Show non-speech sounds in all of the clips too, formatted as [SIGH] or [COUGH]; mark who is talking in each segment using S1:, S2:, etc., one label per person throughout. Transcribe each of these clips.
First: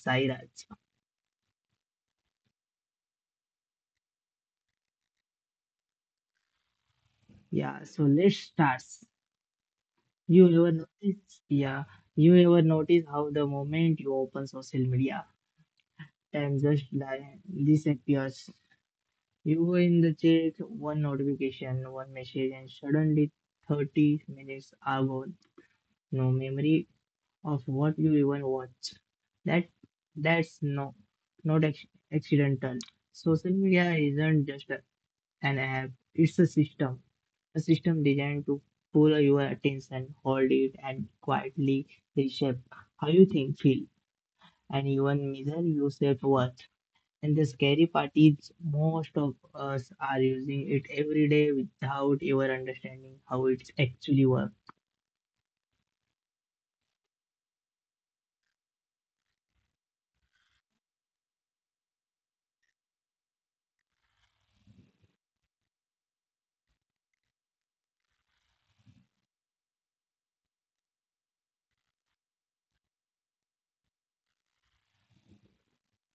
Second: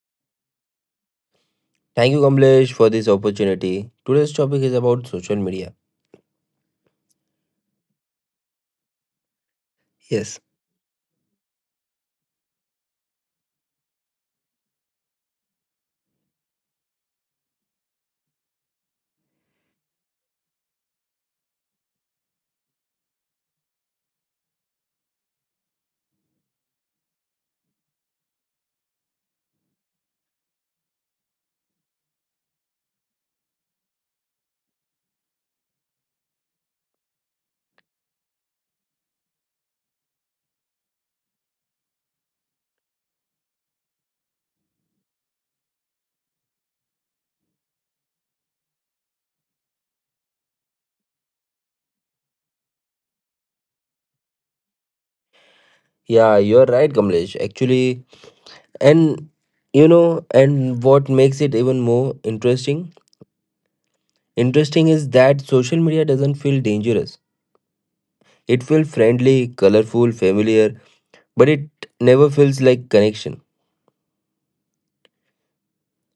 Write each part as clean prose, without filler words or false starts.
S1: Sairaj.
S2: Thank you, Kamlesh, for this opportunity. Today's topic is about social media.
S1: Yeah, so let's start.
S2: Yes.
S1: You ever notice? Yeah, you ever notice how the moment you open social media, time just disappears. You were in the chat, one notification, one message, and suddenly 30 minutes are gone. No memory of what you even watched. That that's not accidental. Social media isn't just an app. It's a system designed to pull your attention, hold it, and quietly reshape how you think, feel, and even measure your self worth. And the scary part is most of us are using it every day without ever understanding how it actually works.
S2: Yeah, you're right, Kamlesh. Actually, and and what makes it even more interesting? Interesting is that social media doesn't feel dangerous. It feels friendly, colorful, familiar, but it never feels like connection.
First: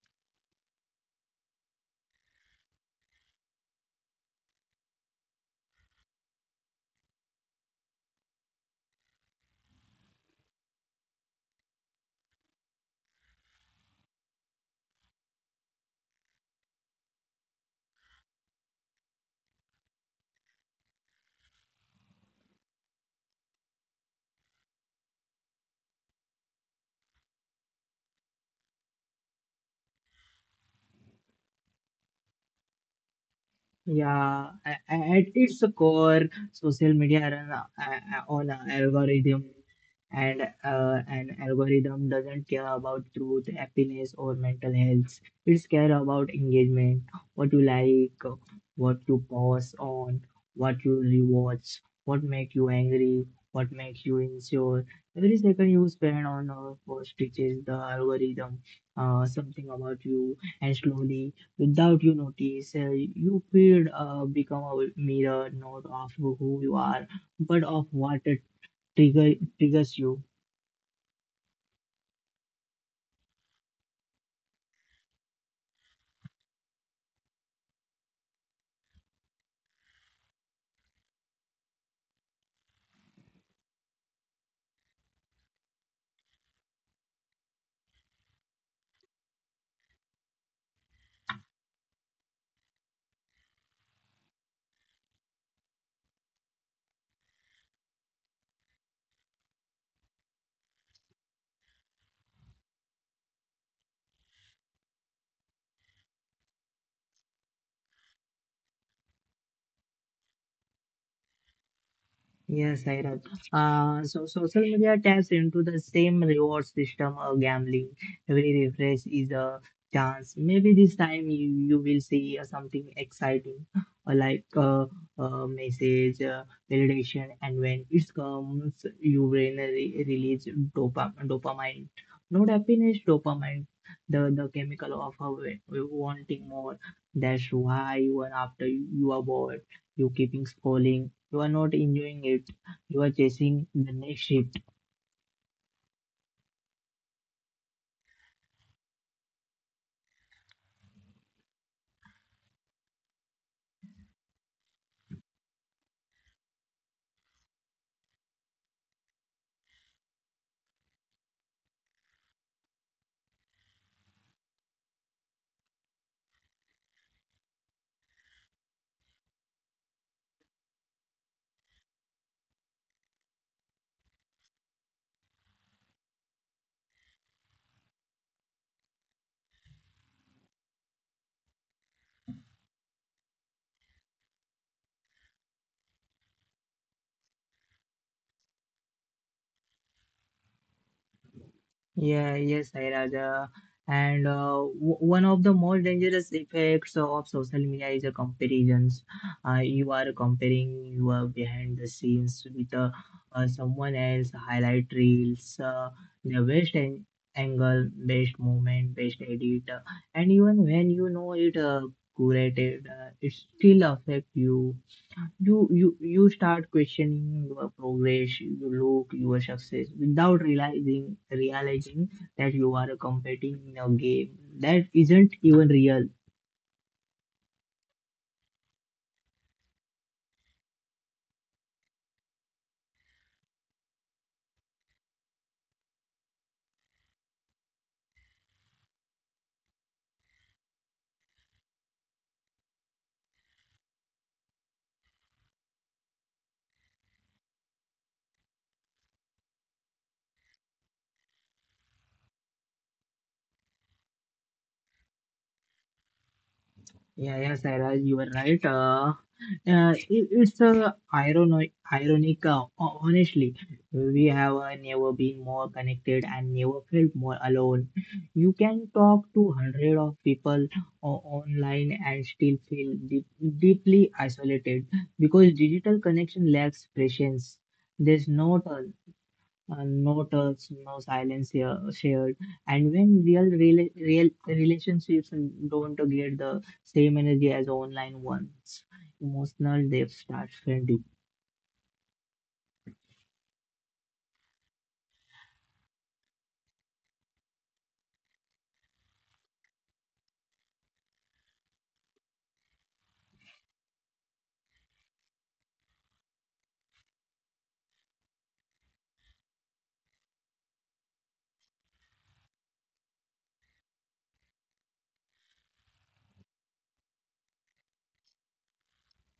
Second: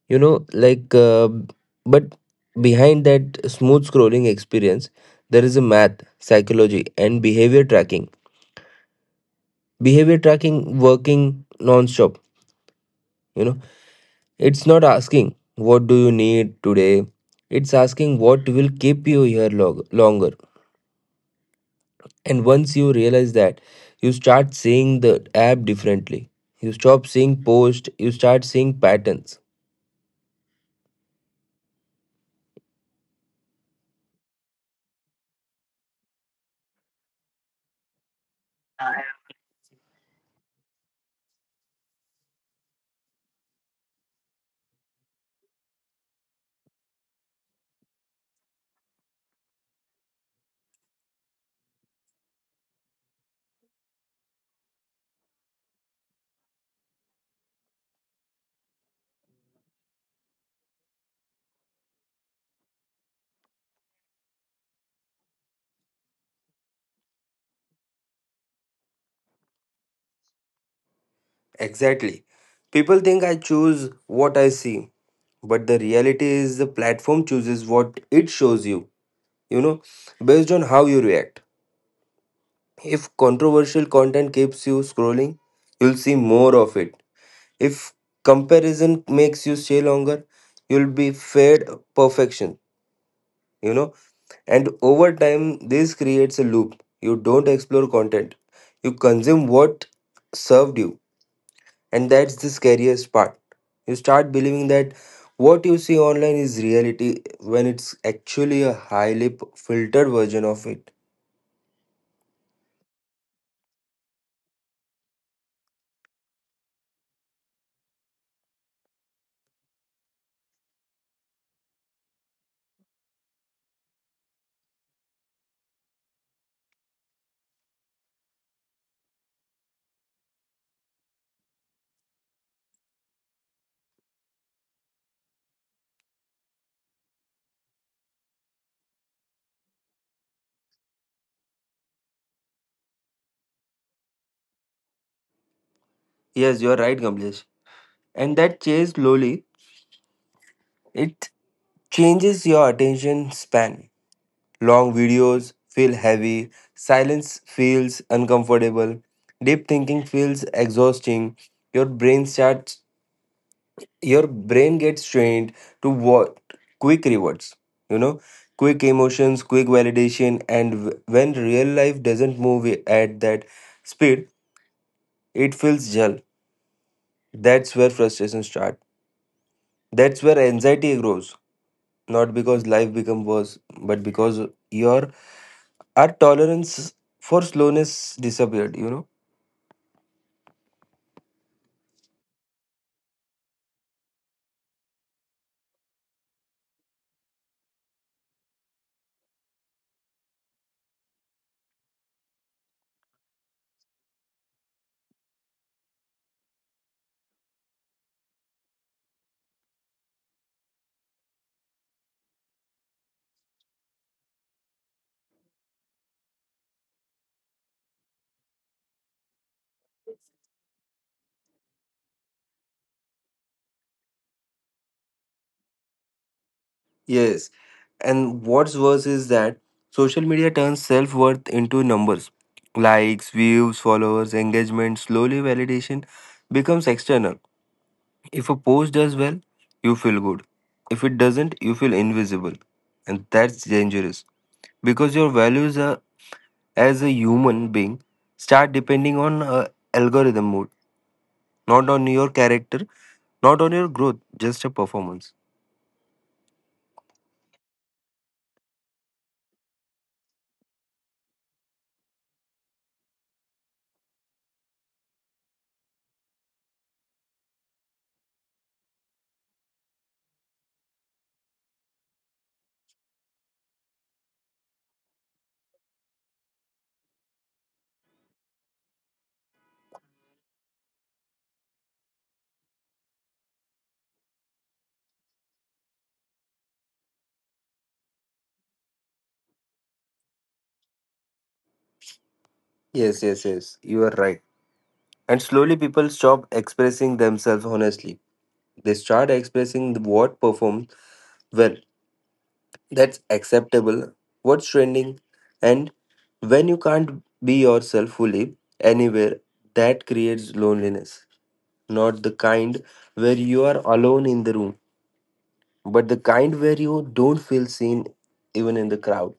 S2: You know, like, uh, but behind that smooth scrolling experience, there is a math, psychology, and behavior tracking. Behavior tracking working non-stop. You know, it's not asking what do you need today. It's asking what will keep you here longer. And once you realize that, you start seeing the app differently. You stop seeing posts, you start seeing patterns.
S1: Yeah, at its core, social media run on an algorithm, and an algorithm doesn't care about truth, happiness, or mental health. It's care about engagement, what you like, what you pause on, what you rewatch, what make you angry, what makes you insecure. Every second you spend on a post teaches the algorithm something about you, and slowly, without you notice, you feed become a mirror not of who you are, but of what trigger, triggers you.
S2: Exactly. People think I choose what I see, but the reality is the platform chooses what it shows you, you know, based on how you react. If controversial content keeps you scrolling, you'll see more of it. If comparison makes you stay longer, you'll be fed perfection, you know. And over time, this creates a loop. You don't explore content, you consume what served you. And that's the scariest part. You start believing that what you see online is reality when it's actually a highly filtered version of it.
S1: Yes, Sairaj. So social media taps into the same reward system of gambling. Every refresh is a chance. Maybe this time you will see something exciting, like a message, validation, and when it comes, your brain re release dopamine. Not happiness, dopamine, the chemical of wanting more. That's why even after you are bored, you keeping scrolling you are not enjoying it. You are chasing the next shift.
S2: Yes, you're right, Kamlesh. And that change slowly, it changes your attention span. Long videos feel heavy, silence feels uncomfortable, deep thinking feels exhausting. Your brain starts your brain gets trained to what quick rewards, you know, quick emotions, quick validation, and when real life doesn't move at that speed, it feels dull. That's where frustration starts. That's where anxiety grows, not because life becomes worse, but because your our tolerance for slowness disappeared, you know?
S1: Yeah, yes, Sai Raja. And one of the most dangerous effects of social media is a comparisons. You are comparing your behind the scenes with someone else, highlight reels, the best angle, best moment, best edit, and even when you know it curated, it still affect you. You start questioning your progress, you look your success without realizing that you are competing in a game that isn't even real.
S2: Yes. And what's worse is that social media turns self worth into numbers, likes, views, followers, engagement. Slowly, validation becomes external. If a post does well, you feel good. If it doesn't, you feel invisible. And that's dangerous because your values are, as a human being, start depending on algorithm mode, not on your character, not on your growth, just a performance.
S1: Yeah, yeah, Sarah, you were right. It's ironic. Honestly, we have never been more connected and never felt more alone. You can talk to hundred of people online and still feel deeply isolated because digital connection lacks presence. There's no talks, no silence here shared. And when real relationships don't get the same energy as online ones, emotional depth starts fading.
S2: Yes, yes, yes. You are right. And slowly people stop expressing themselves honestly. They start expressing what performed well, that's acceptable, what's trending. And when you can't be yourself fully anywhere, that creates loneliness. Not the kind where you are alone in the room, but the kind where you don't feel seen even in the crowd.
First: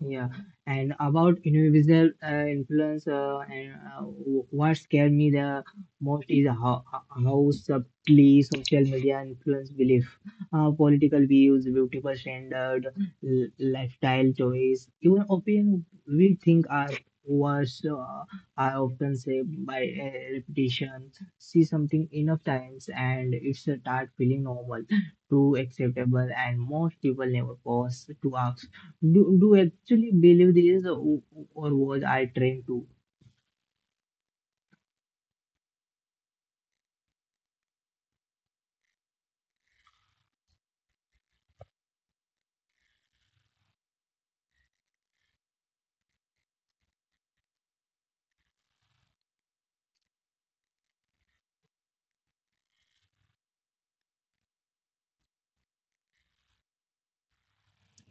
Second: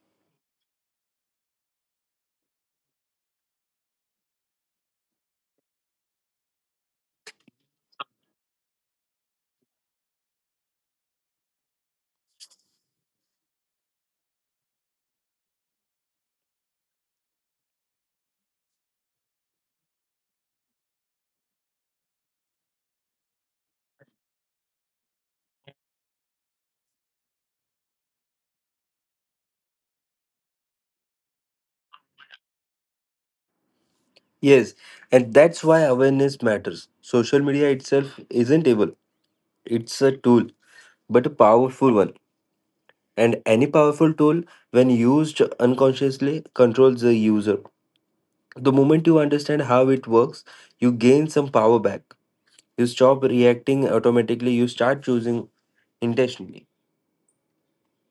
S1: Yeah, and about individual influence, and what scared me the most is how subtly social media influence belief, political views, beautiful standard, lifestyle choice, even opinion we think are worse are often shaped by repetition. See something enough times, and it's a start feeling normal, true, acceptable, and most people never pause to ask, do you actually believe this, or was I trained to?
S2: Yes, and that's why awareness matters. Social media itself isn't able. It's a tool, but a powerful one. And any powerful tool, when used unconsciously, controls the user. The moment you understand how it works, you gain some power back. You stop reacting automatically, you start choosing intentionally.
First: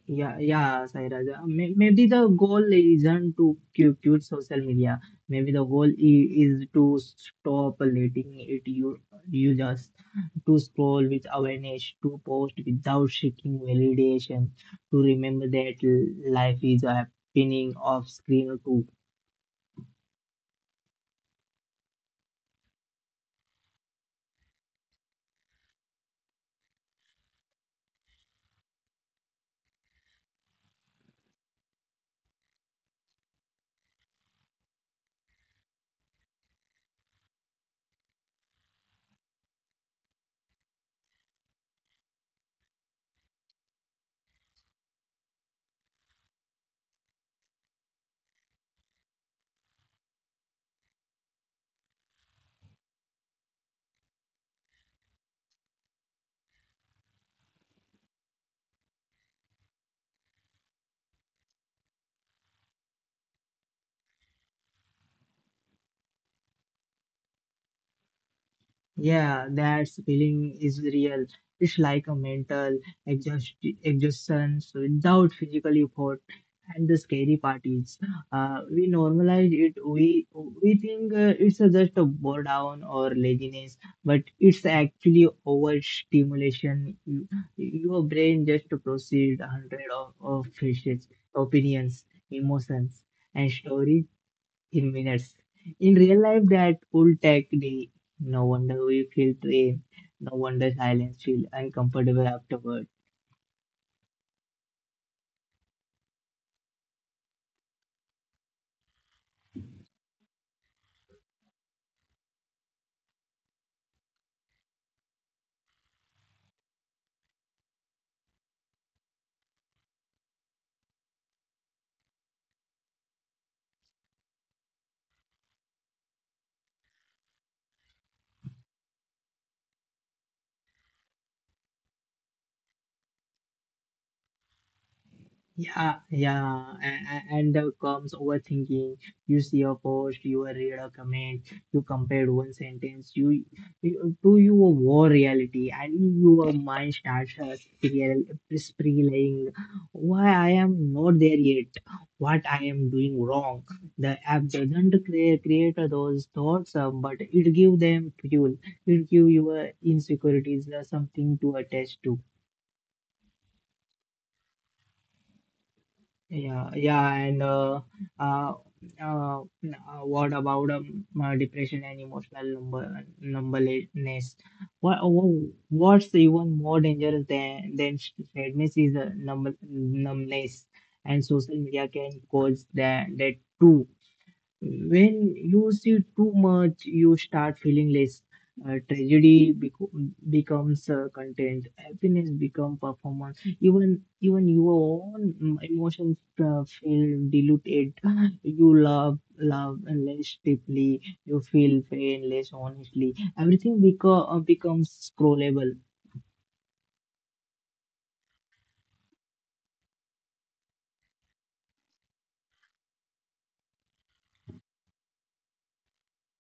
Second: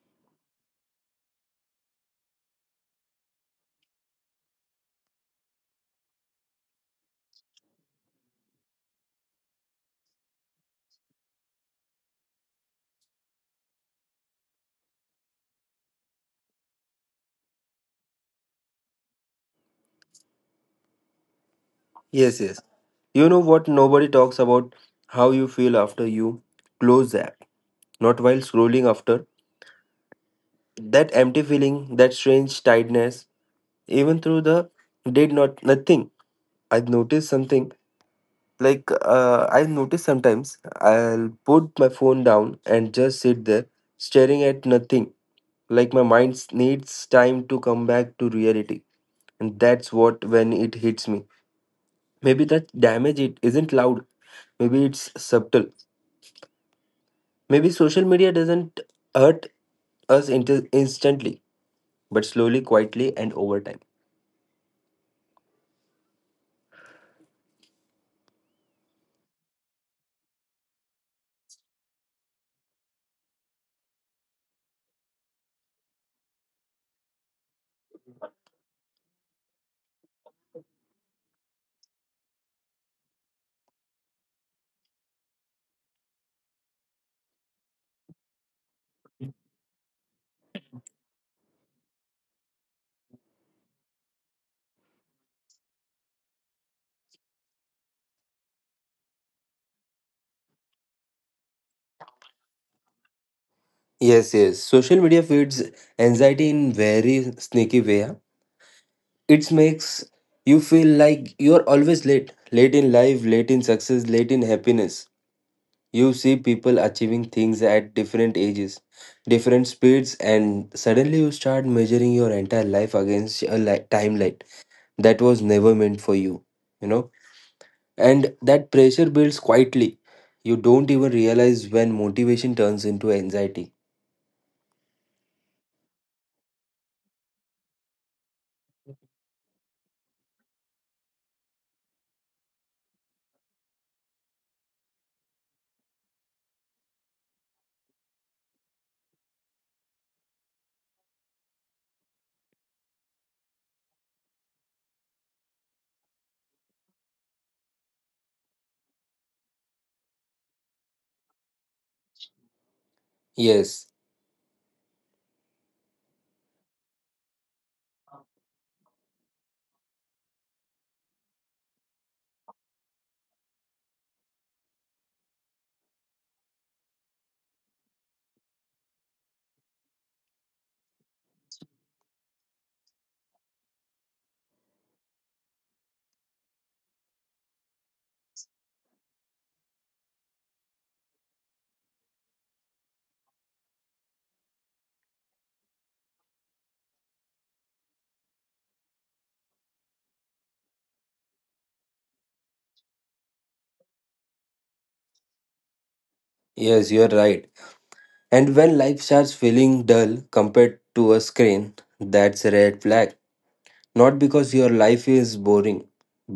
S1: Yeah, yeah, Sairaj. Maybe the goal isn't to quit social media. Maybe the goal is to stop letting it you use us, to scroll with awareness, to post without seeking validation, to remember that life is a happening off screen too.
S2: Yes, yes. You know what? Nobody talks about how you feel after you close the app, not while scrolling after. That empty feeling, that strange tiredness, even through the did not nothing. I noticed something. Like I notice sometimes I'll put my phone down and just sit there staring at nothing. Like my mind needs time to come back to reality, and that's what when it hits me. Maybe that damage it isn't loud. Maybe it's subtle. Maybe social media doesn't hurt us instantly, but slowly, quietly, and over time.
S1: Yeah, that feeling is real. It's like a mental exhaust exhaustion without physical effort. And the scary part is, we normalize it. We think it's just a boredom or laziness, but it's actually overstimulation. Your brain just processed hundred of faces, opinions, emotions, and stories in minutes. In real life, that would take day. No wonder we feel drained. No wonder silence feel uncomfortable afterward.
S2: Yes, yes. Social media feeds anxiety in very sneaky way, huh? It makes you feel like you're always late in life, late in success, late in happiness. You see people achieving things at different ages, different speeds, and suddenly you start measuring your entire life against a timeline that was never meant for you, you know? And that pressure builds quietly. You don't even realize when motivation turns into anxiety.
S1: Yeah, yeah, and, and comes overthinking. You see a post, you read a comment, you compare one sentence, you to your war reality, and your mind starts spiral, spiraling. Why I am not there yet? What I am doing wrong? The app doesn't create those thoughts, but it give them fuel. It give your insecurities something to attach to.
S2: Yes,
S1: Yeah, yeah, and uh, what about depression and emotional number numbness? What's even more dangerous than sadness is numbness, and social media can cause that too. When you see too much, you start feeling less. Tragedy becomes content. Happiness become performance. Even your own emotions feel diluted. You love less deeply. You feel pain less honestly. Everything becomes scrollable.
S2: yes, you're right. And when life starts feeling dull compared to a screen, that's a red flag. Not because your life is boring,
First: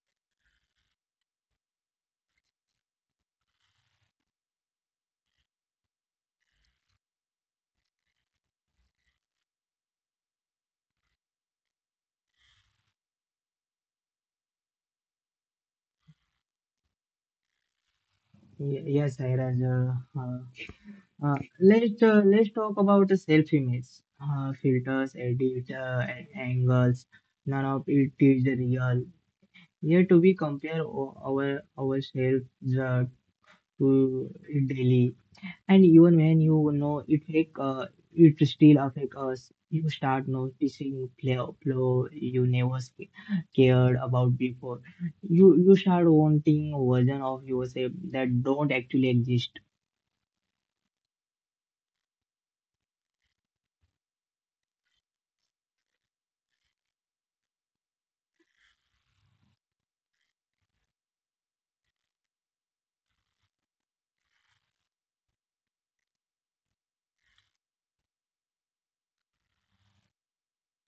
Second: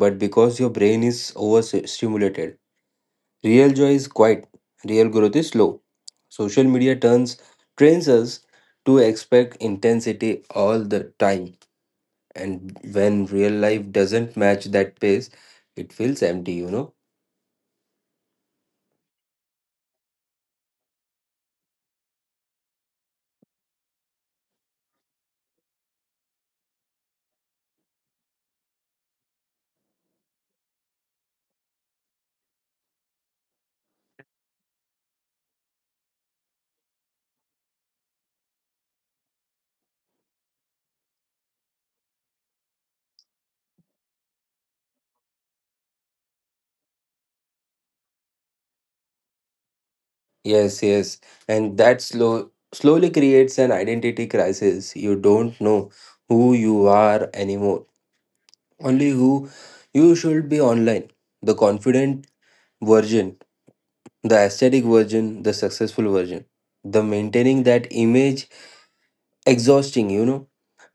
S2: but because your brain is overstimulated. Real joy is quiet, real growth is slow. Social media turns trains us to expect intensity all the time. And when real life doesn't match that pace, it feels empty, you know?
S1: Yes, Sairaj. Let's talk about the self-image, filters, edit, angles. None of it is real. Here to be compare ourselves uh, to it daily, and even when you know it fake, it still affect us. You start noticing flow you never cared about before. You start wanting version of yourself that don't actually exist.
S2: Yes, yes. And that slowly creates an identity crisis. You don't know who you are anymore, only who you should be online. The confident version, the aesthetic version, the successful version. The maintaining that image exhausting, you know,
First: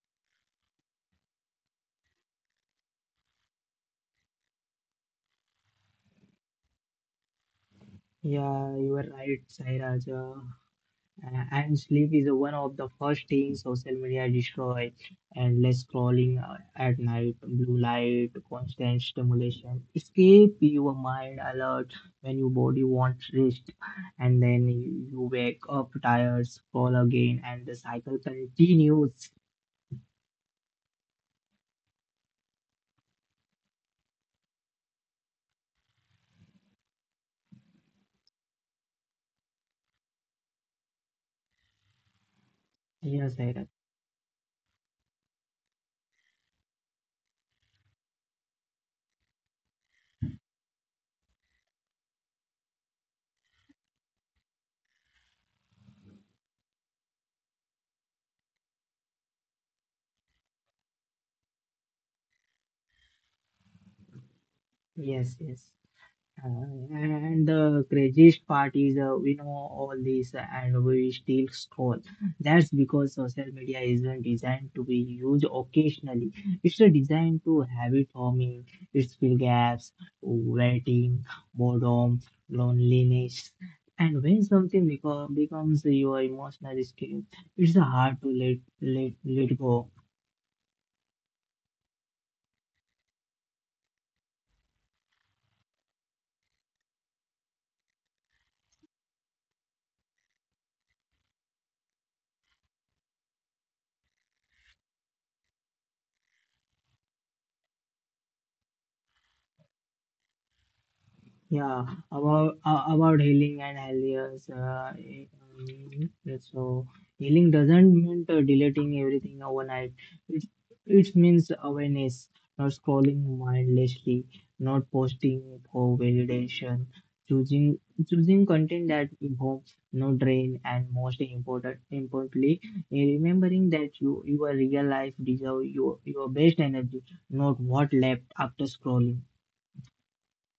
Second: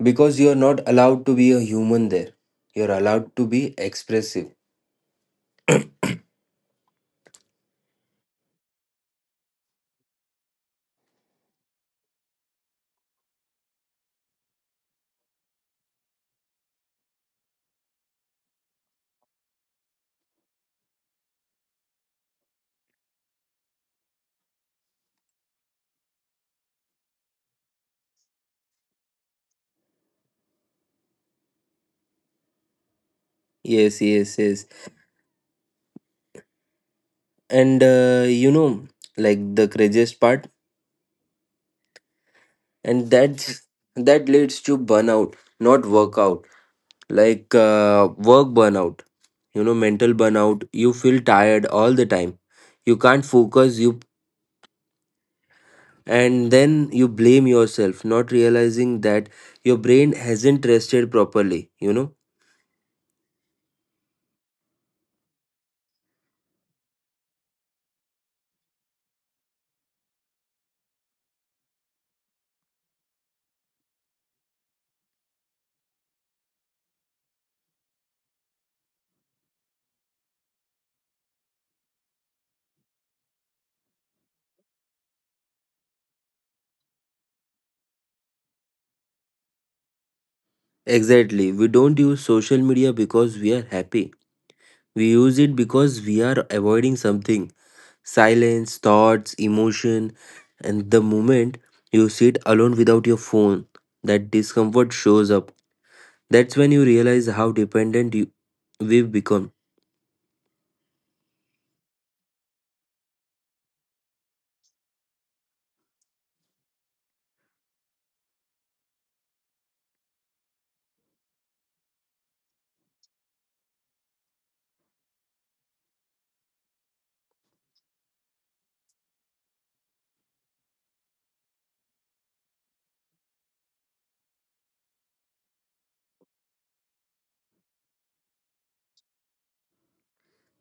S2: because you're not allowed to be a human there. You're allowed to be expressive.
S1: Yeah, you are right, Sairaj. And sleep is one of the first things social media destroy. Endless scrolling at night, blue light, constant stimulation. Escape your mind alert when your body wants rest, and then you wake up tired, scroll again, and the cycle continues.
S2: Yes, yes, yes. And the craziest part, and
S1: Yes,
S2: that's
S1: Sairaj.
S2: that leads to burnout, not workout. Like work burnout, you know, mental burnout. You feel tired all the time. You can't focus. You And then you blame yourself, not realizing that your brain hasn't rested properly, you know?
S1: Yes, yes. Uh, and the craziest part is we know all this and we still scroll. That's because social media isn't designed to be used occasionally. It's designed to habit forming, it's fill gaps, waiting, boredom, loneliness. And when something becomes your emotional escape, it's hard to let go.
S2: Exactly, we don't use social media because we are happy, we use it because we are avoiding something, silence, thoughts, emotion. And the moment you sit alone without your phone, that discomfort shows up. That's when you realize how dependent we've become.
S1: Yeah, about healing and healers. Um, so healing doesn't mean deleting everything overnight. It it means awareness, not scrolling mindlessly, not posting for validation, choosing choosing content that informs, no drain, and most importantly, remembering that your real life deserve your best energy, not what left after scrolling.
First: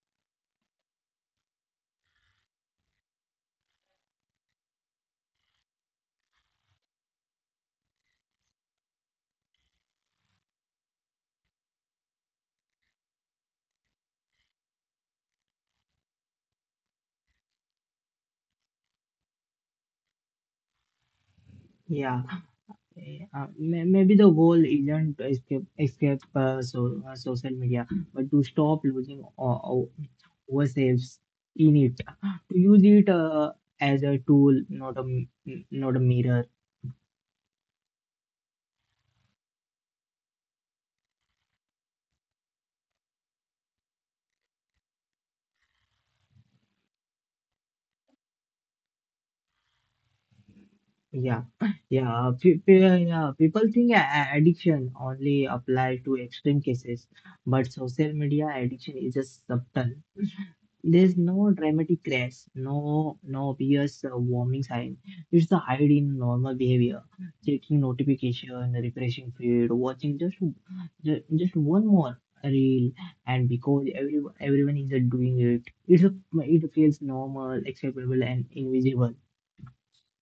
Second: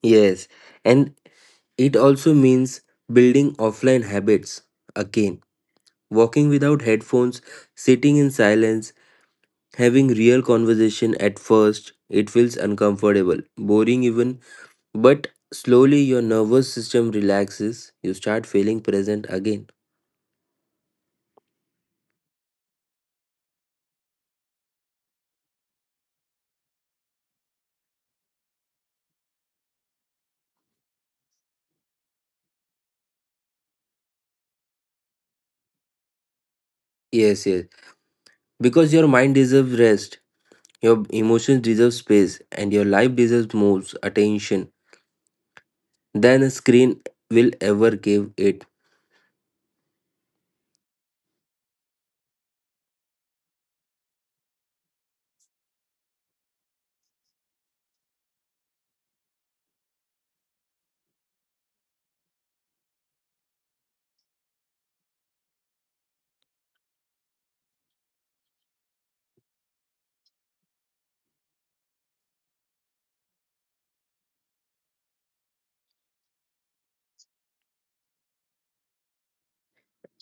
S2: Yes, and it also means building offline habits again, walking without headphones, sitting in silence, having real conversation. At first, it feels uncomfortable, boring even, but slowly your nervous system relaxes, you start feeling present again.
S1: Yeah. Yeah. Maybe the goal isn't to escape social media, but to stop losing ourselves in it, to use it as a tool, not not a mirror.
S2: Yes, yes. Because your mind deserves rest, your emotions deserve space, and your life deserves more attention than a screen will ever give it.
S1: Yeah, yeah. Yeah. People think addiction only applies to extreme cases, but social media addiction is just subtle. There's no dramatic crash, no obvious warming sign. It's the hide in normal behavior, checking notification, refreshing feed, watching just one more reel, and because everyone is doing it, it feels normal, acceptable, and invisible.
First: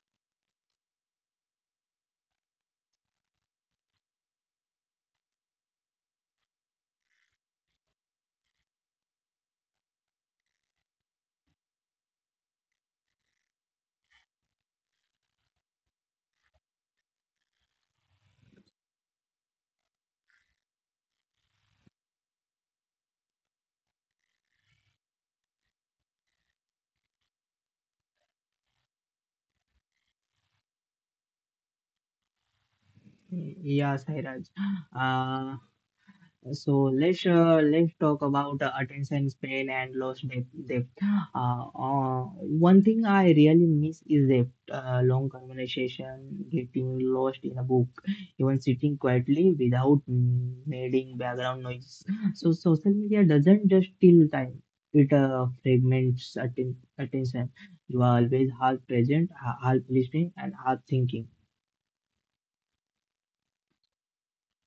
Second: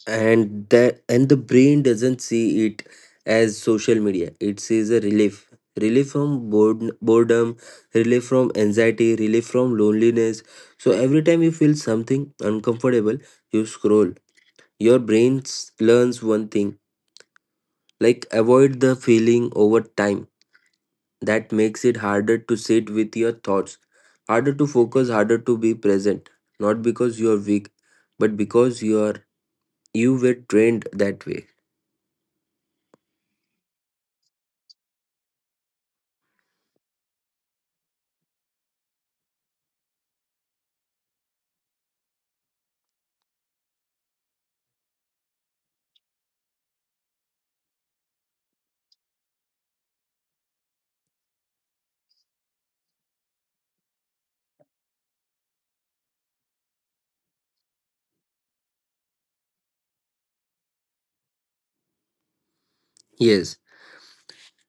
S2: And the brain doesn't see it as social media, it sees a relief, relief from boredom, relief from anxiety, relief from loneliness. So every time you feel something uncomfortable, you scroll. Your brain learns one thing, like avoid the feeling. Over time, that makes it harder to sit with your thoughts, harder to focus, harder to be present, not because you are weak, but because you were trained that way.
S1: Yeah, Sairaj. Uh, So let's talk about attention span and lost depth. One thing I really miss is depth. Long conversation, getting lost in a book, even sitting quietly without making background noise. So social media doesn't just steal time; it fragments attention. You are always half present, half listening, and half thinking.
S2: Yes.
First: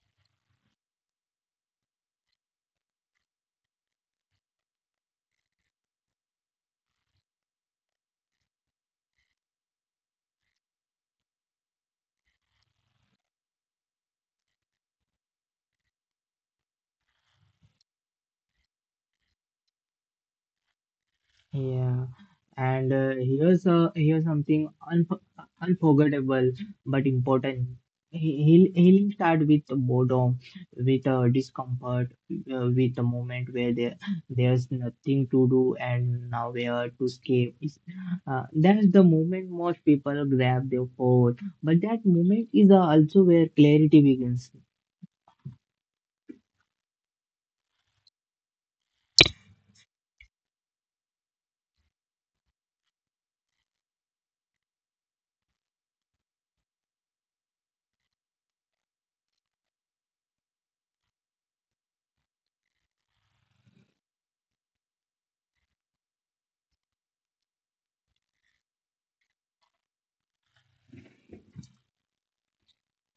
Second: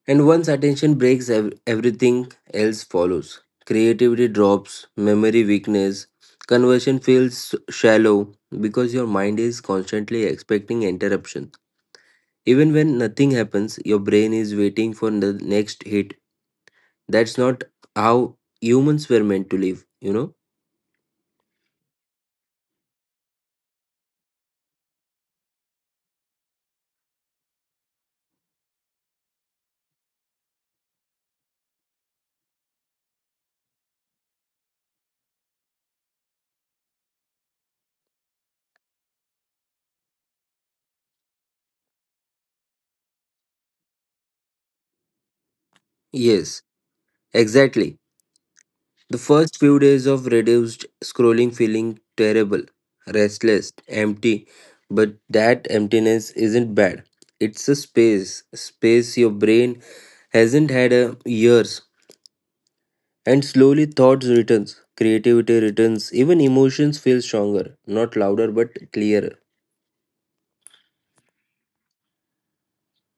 S2: And once attention breaks, everything else follows. Creativity drops, memory weakness, conversion feels shallow because your mind is constantly expecting interruption. Even when nothing happens, your brain is waiting for the next hit. That's not how humans were meant to live, you know?
S1: Yeah, and here's a here's something unforgettable but important. Healing start with boredom, with discomfort, with a moment where there's nothing to do and nowhere to escape. That's the moment most people grab their phone, but that moment is also where clarity begins.
S2: Yes, exactly. The first few days of reduced scrolling feeling terrible, restless, empty, but that emptiness isn't bad. It's a space, space your brain hasn't had a years. And slowly thoughts returns, creativity returns, even emotions feel stronger, not louder but clearer.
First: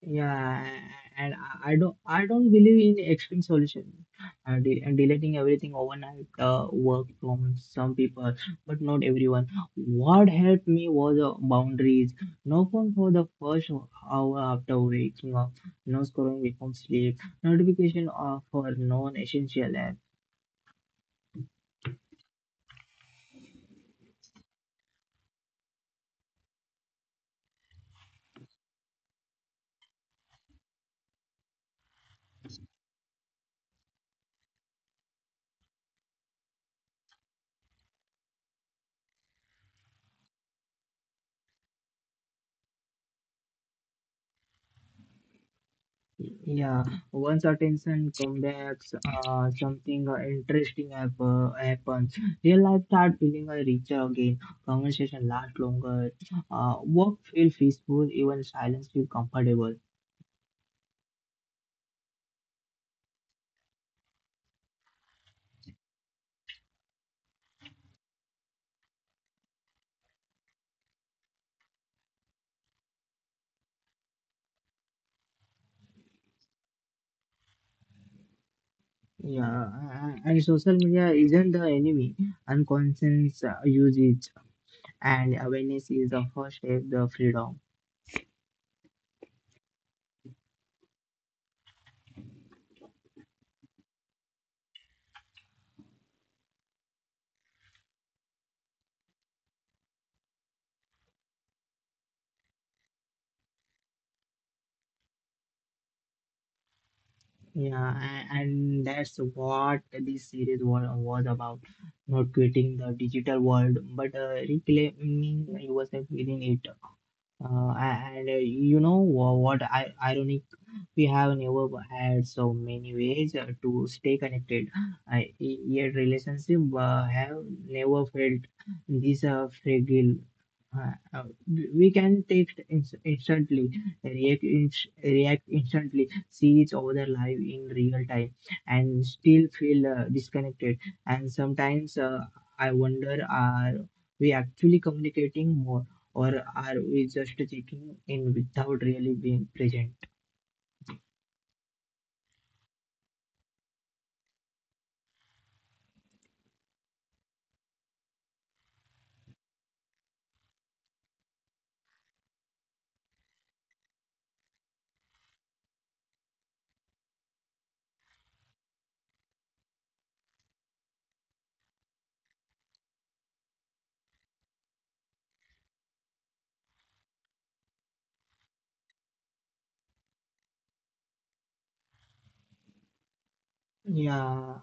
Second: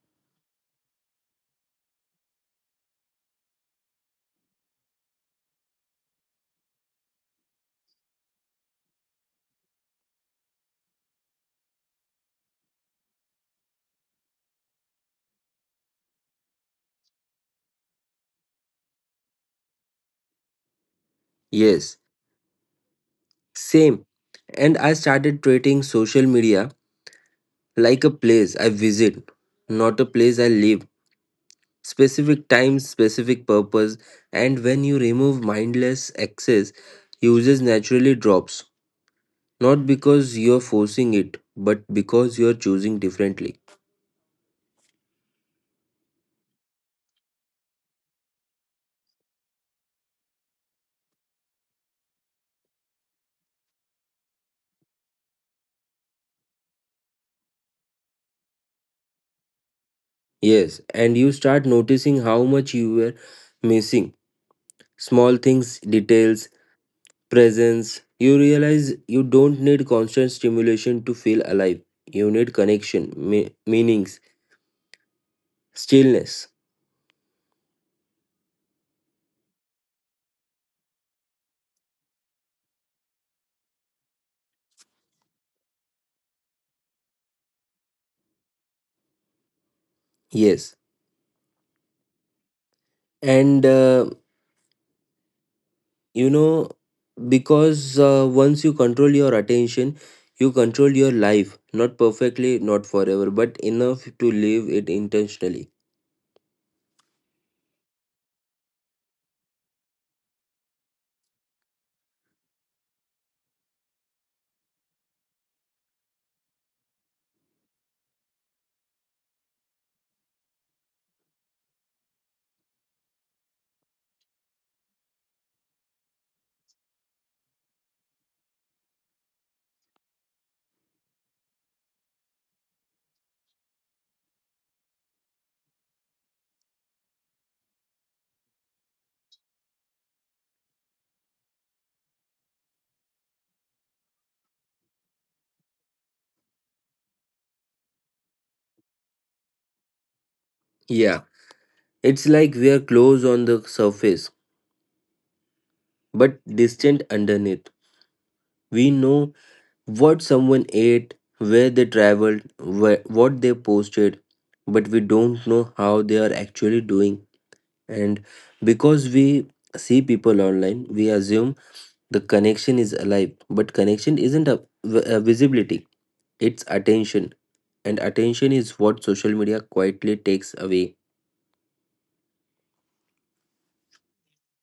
S1: Yeah, and I don't believe in extreme solution, de and deleting everything overnight work from some people, but not everyone. What helped me was boundaries. No phone for the first hour after waking up. No scrolling before sleep. Notification for non-essential.
S2: Yes, same. And I started treating social media like a place I visit, not a place I live. Specific time, specific purpose, and when you remove mindless access, usage naturally drops. Not because you're forcing it, but because you're choosing differently.
S1: Yeah, once attention comes back, something interesting happens. Real life start feeling richer again. Conversation last longer. Work feel peaceful. Even silence feel comfortable.
S2: Yes, and you start noticing how much you were missing. Small things, details, presence. You realize you don't need constant stimulation to feel alive. You need connection, meanings, stillness.
S1: Yeah, and social media isn't the enemy. Unconscious use it, and awareness is the first step. The freedom.
S2: Yes. And you know because once you control your attention, you control your life, not perfectly, not forever, but enough to live it intentionally.
S1: Yeah, and that's what this series was about. Not quitting the digital world, but reclaiming yourself within it. Uh, and you know what? I Ironic, we have never had so many ways to stay connected. Yet relationship have never felt this fragile. We can text instantly, react instantly, see each other live in real time, and still feel disconnected. And sometimes I wonder, are we actually communicating more? Or are we just checking in without really being present?
S2: Yeah, it's like we are close on the surface but distant underneath. We know what someone ate, where they traveled, what they posted, but we don't know how they are actually doing. And because we see people online, we assume the connection is alive, but connection isn't a visibility, it's attention. And attention is what social media quietly takes away.
S1: Yeah,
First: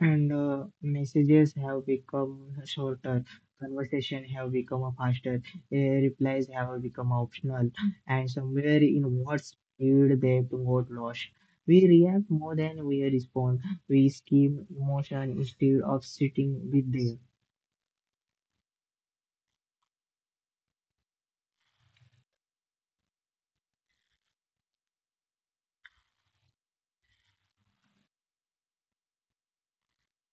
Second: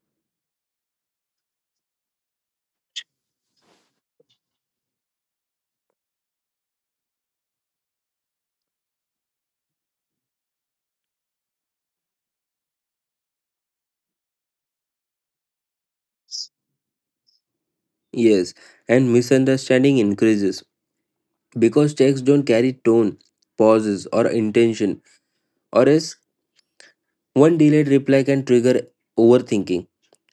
S1: and messages have become shorter, conversation have become a faster, replies have become optional, and somewhere in what speed they got lost. We react more than we respond. We skim emotion instead of sitting with them.
S2: Yes, and misunderstanding increases because texts don't carry tone, pauses, or intention, or else one delayed reply can trigger overthinking.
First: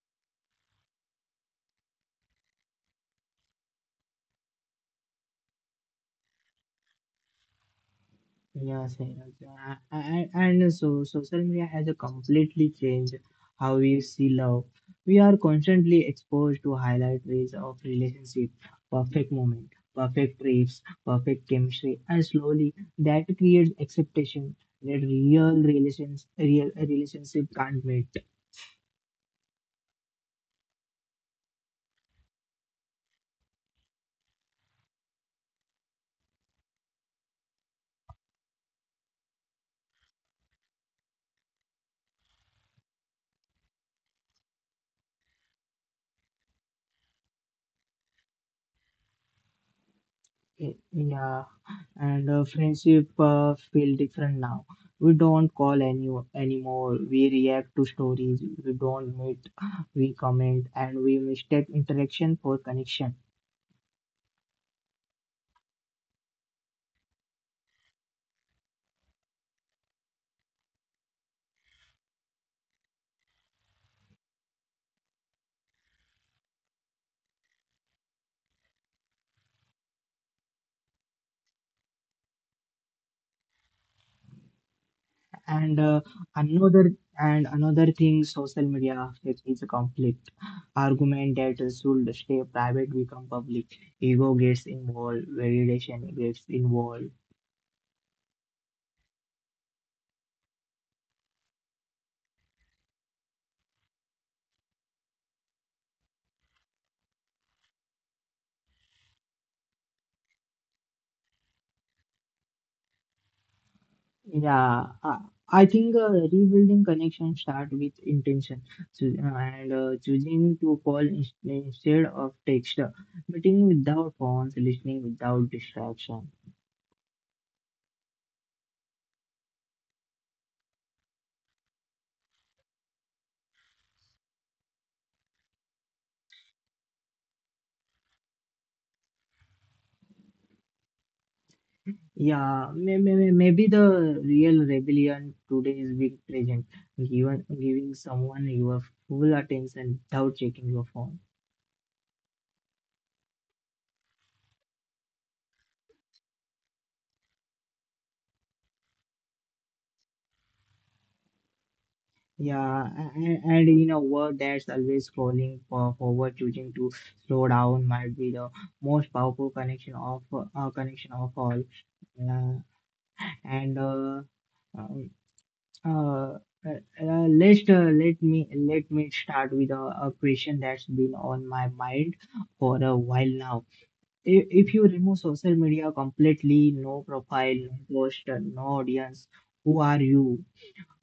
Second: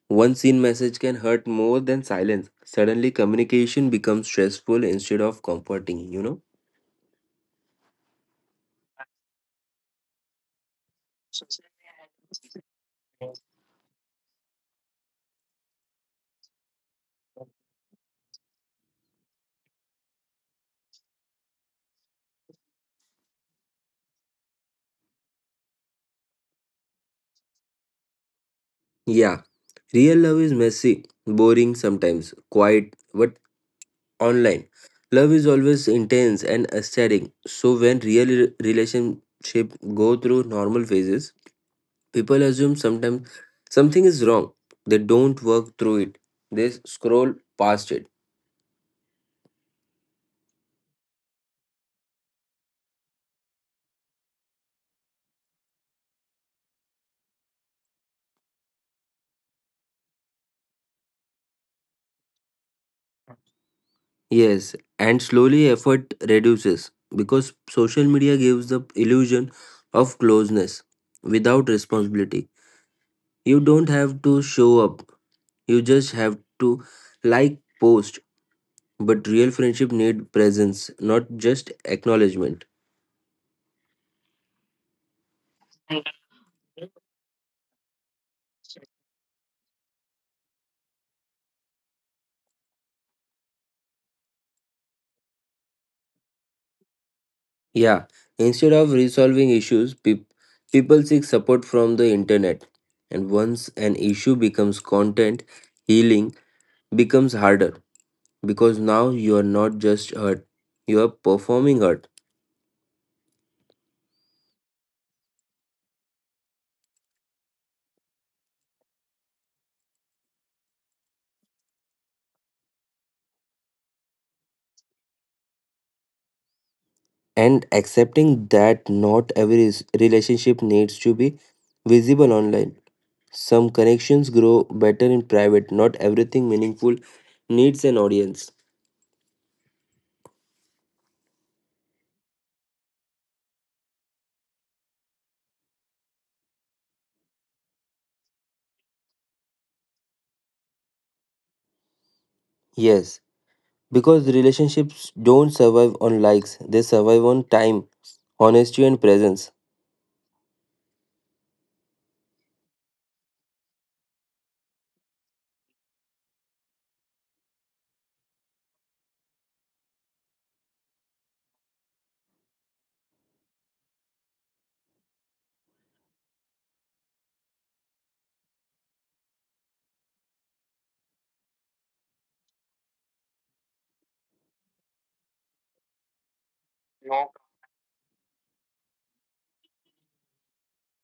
S2: One seen message can hurt more than silence. Suddenly, communication becomes stressful instead of comforting, you know?
S1: Yeah, Sairaj. And so social media has a completely changed how we see love. We are constantly exposed to highlight ways of relationship, perfect moment, perfect trips, perfect chemistry, and slowly that creates expectation that real relationship can't meet.
S2: Yeah. Real love is messy, boring sometimes, quiet, but online. Love is always intense and aesthetic. So when real relationship go through normal phases, people assume sometimes something is wrong. They don't work through it. They scroll past it.
S1: Yeah, and friendship feel different now. We don't call anymore. We react to stories. We don't meet. We comment, and we mistake interaction for connection.
S2: Yes, and slowly effort reduces because social media gives the illusion of closeness without responsibility. You don't have to show up. You just have to like post. But real friendship need presence, not just acknowledgement.
S1: And another thing, social media affect is a conflict. Argument that should stay private become public. Ego gets involved. Validation gets involved.
S2: Yeah, instead of resolving issues, people seek support from the internet. And once an issue becomes content, healing becomes harder because now you are not just hurt, you are performing hurt.
S1: Yeah, I think rebuilding connection start with intention, so, and choosing to call instead of text, meeting without phones, listening without distraction.
S2: And accepting that not every relationship needs to be visible online. Some connections grow better in private, not everything meaningful needs an audience.
S1: Yeah, maybe the real rebellion today is being present, giving someone your full attention without checking your phone.
S2: Yes, because relationships don't survive on likes, they survive on time, honesty, and presence.
S1: Yeah, and in a world that's always scrolling for forward, choosing to slow down might be the most powerful connection of all. Uh, and um, let let me start with a question that's been on my mind for a while now. If you remove social media completely, no profile, no post, no audience, who are you?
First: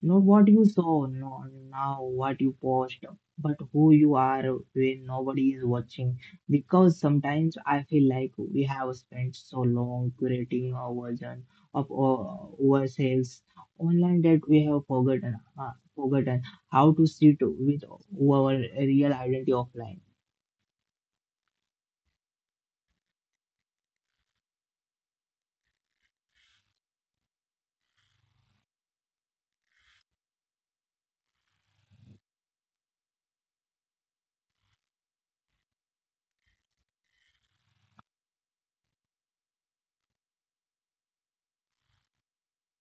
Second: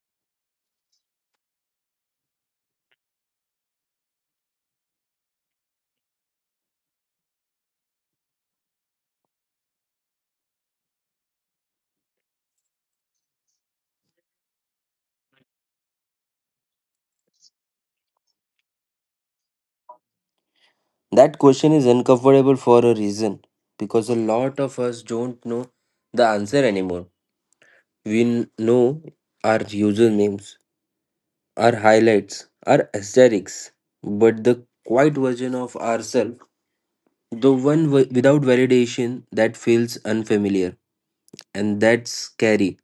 S1: Not what you saw, not now what you post, but who you are when nobody is watching. Because sometimes I feel like we have spent so long curating our version of ourselves online that we have forgotten how to sit with our real identity offline.
S2: That question is uncomfortable for a reason because a lot of us don't know the answer anymore. We know our usernames, our highlights, our aesthetics, but the quiet version of ourselves, the one without validation, that feels unfamiliar, and that's scary.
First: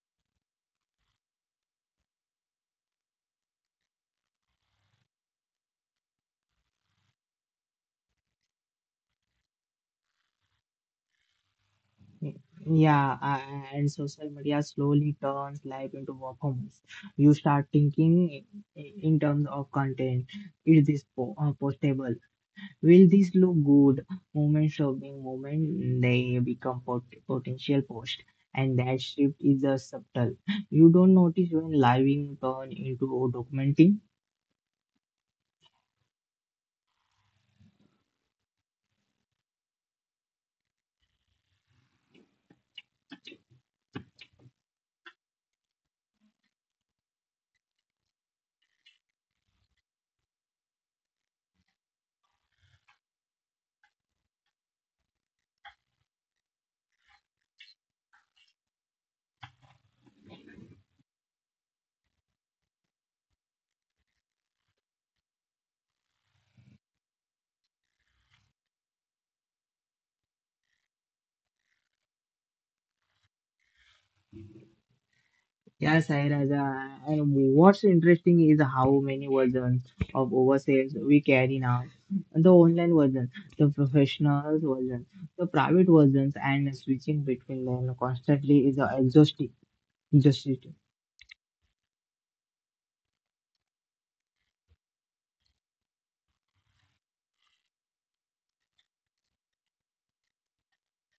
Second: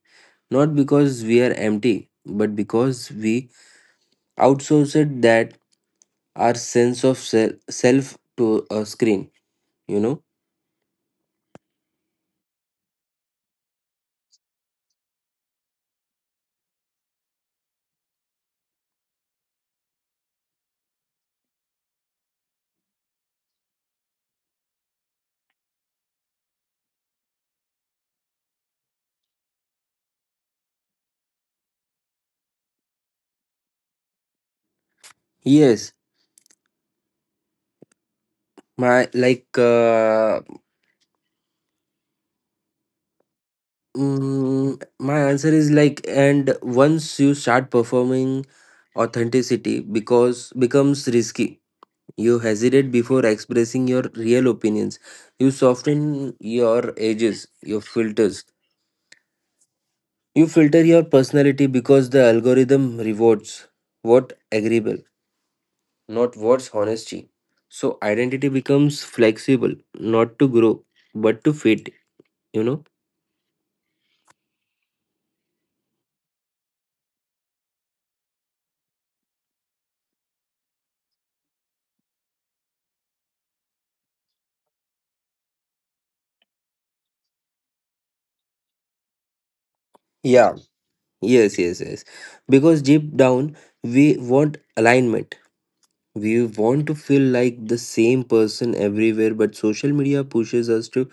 S2: Not because we are empty, but because we outsourced that our sense of self to a screen, you know?
S1: Y- Yeah, and social media slowly turns life into performance. You start thinking in terms of content. Is this po postable? Will this look good? Moment showing moment, they become potential post. And that shift is a subtle. You don't notice when living turn into documenting.
S2: Yes. My like uh, mm, my answer is like, and once you start performing authenticity because becomes risky, you hesitate before expressing your real opinions, you soften your edges, your filters, you filter your personality because the algorithm rewards what agreeable, not what's honesty. So identity becomes flexible, not to grow, but to fit, you know?
S1: Yeah, Sairaj, and what's interesting is how many versions of overseas we carry now. The online version, the professional version, the private versions, and switching between them constantly is exhausting.
S2: Yeah,
S1: exhausting.
S2: yes. Because deep down, we want alignment. We want to feel like the same person everywhere, but social media pushes us to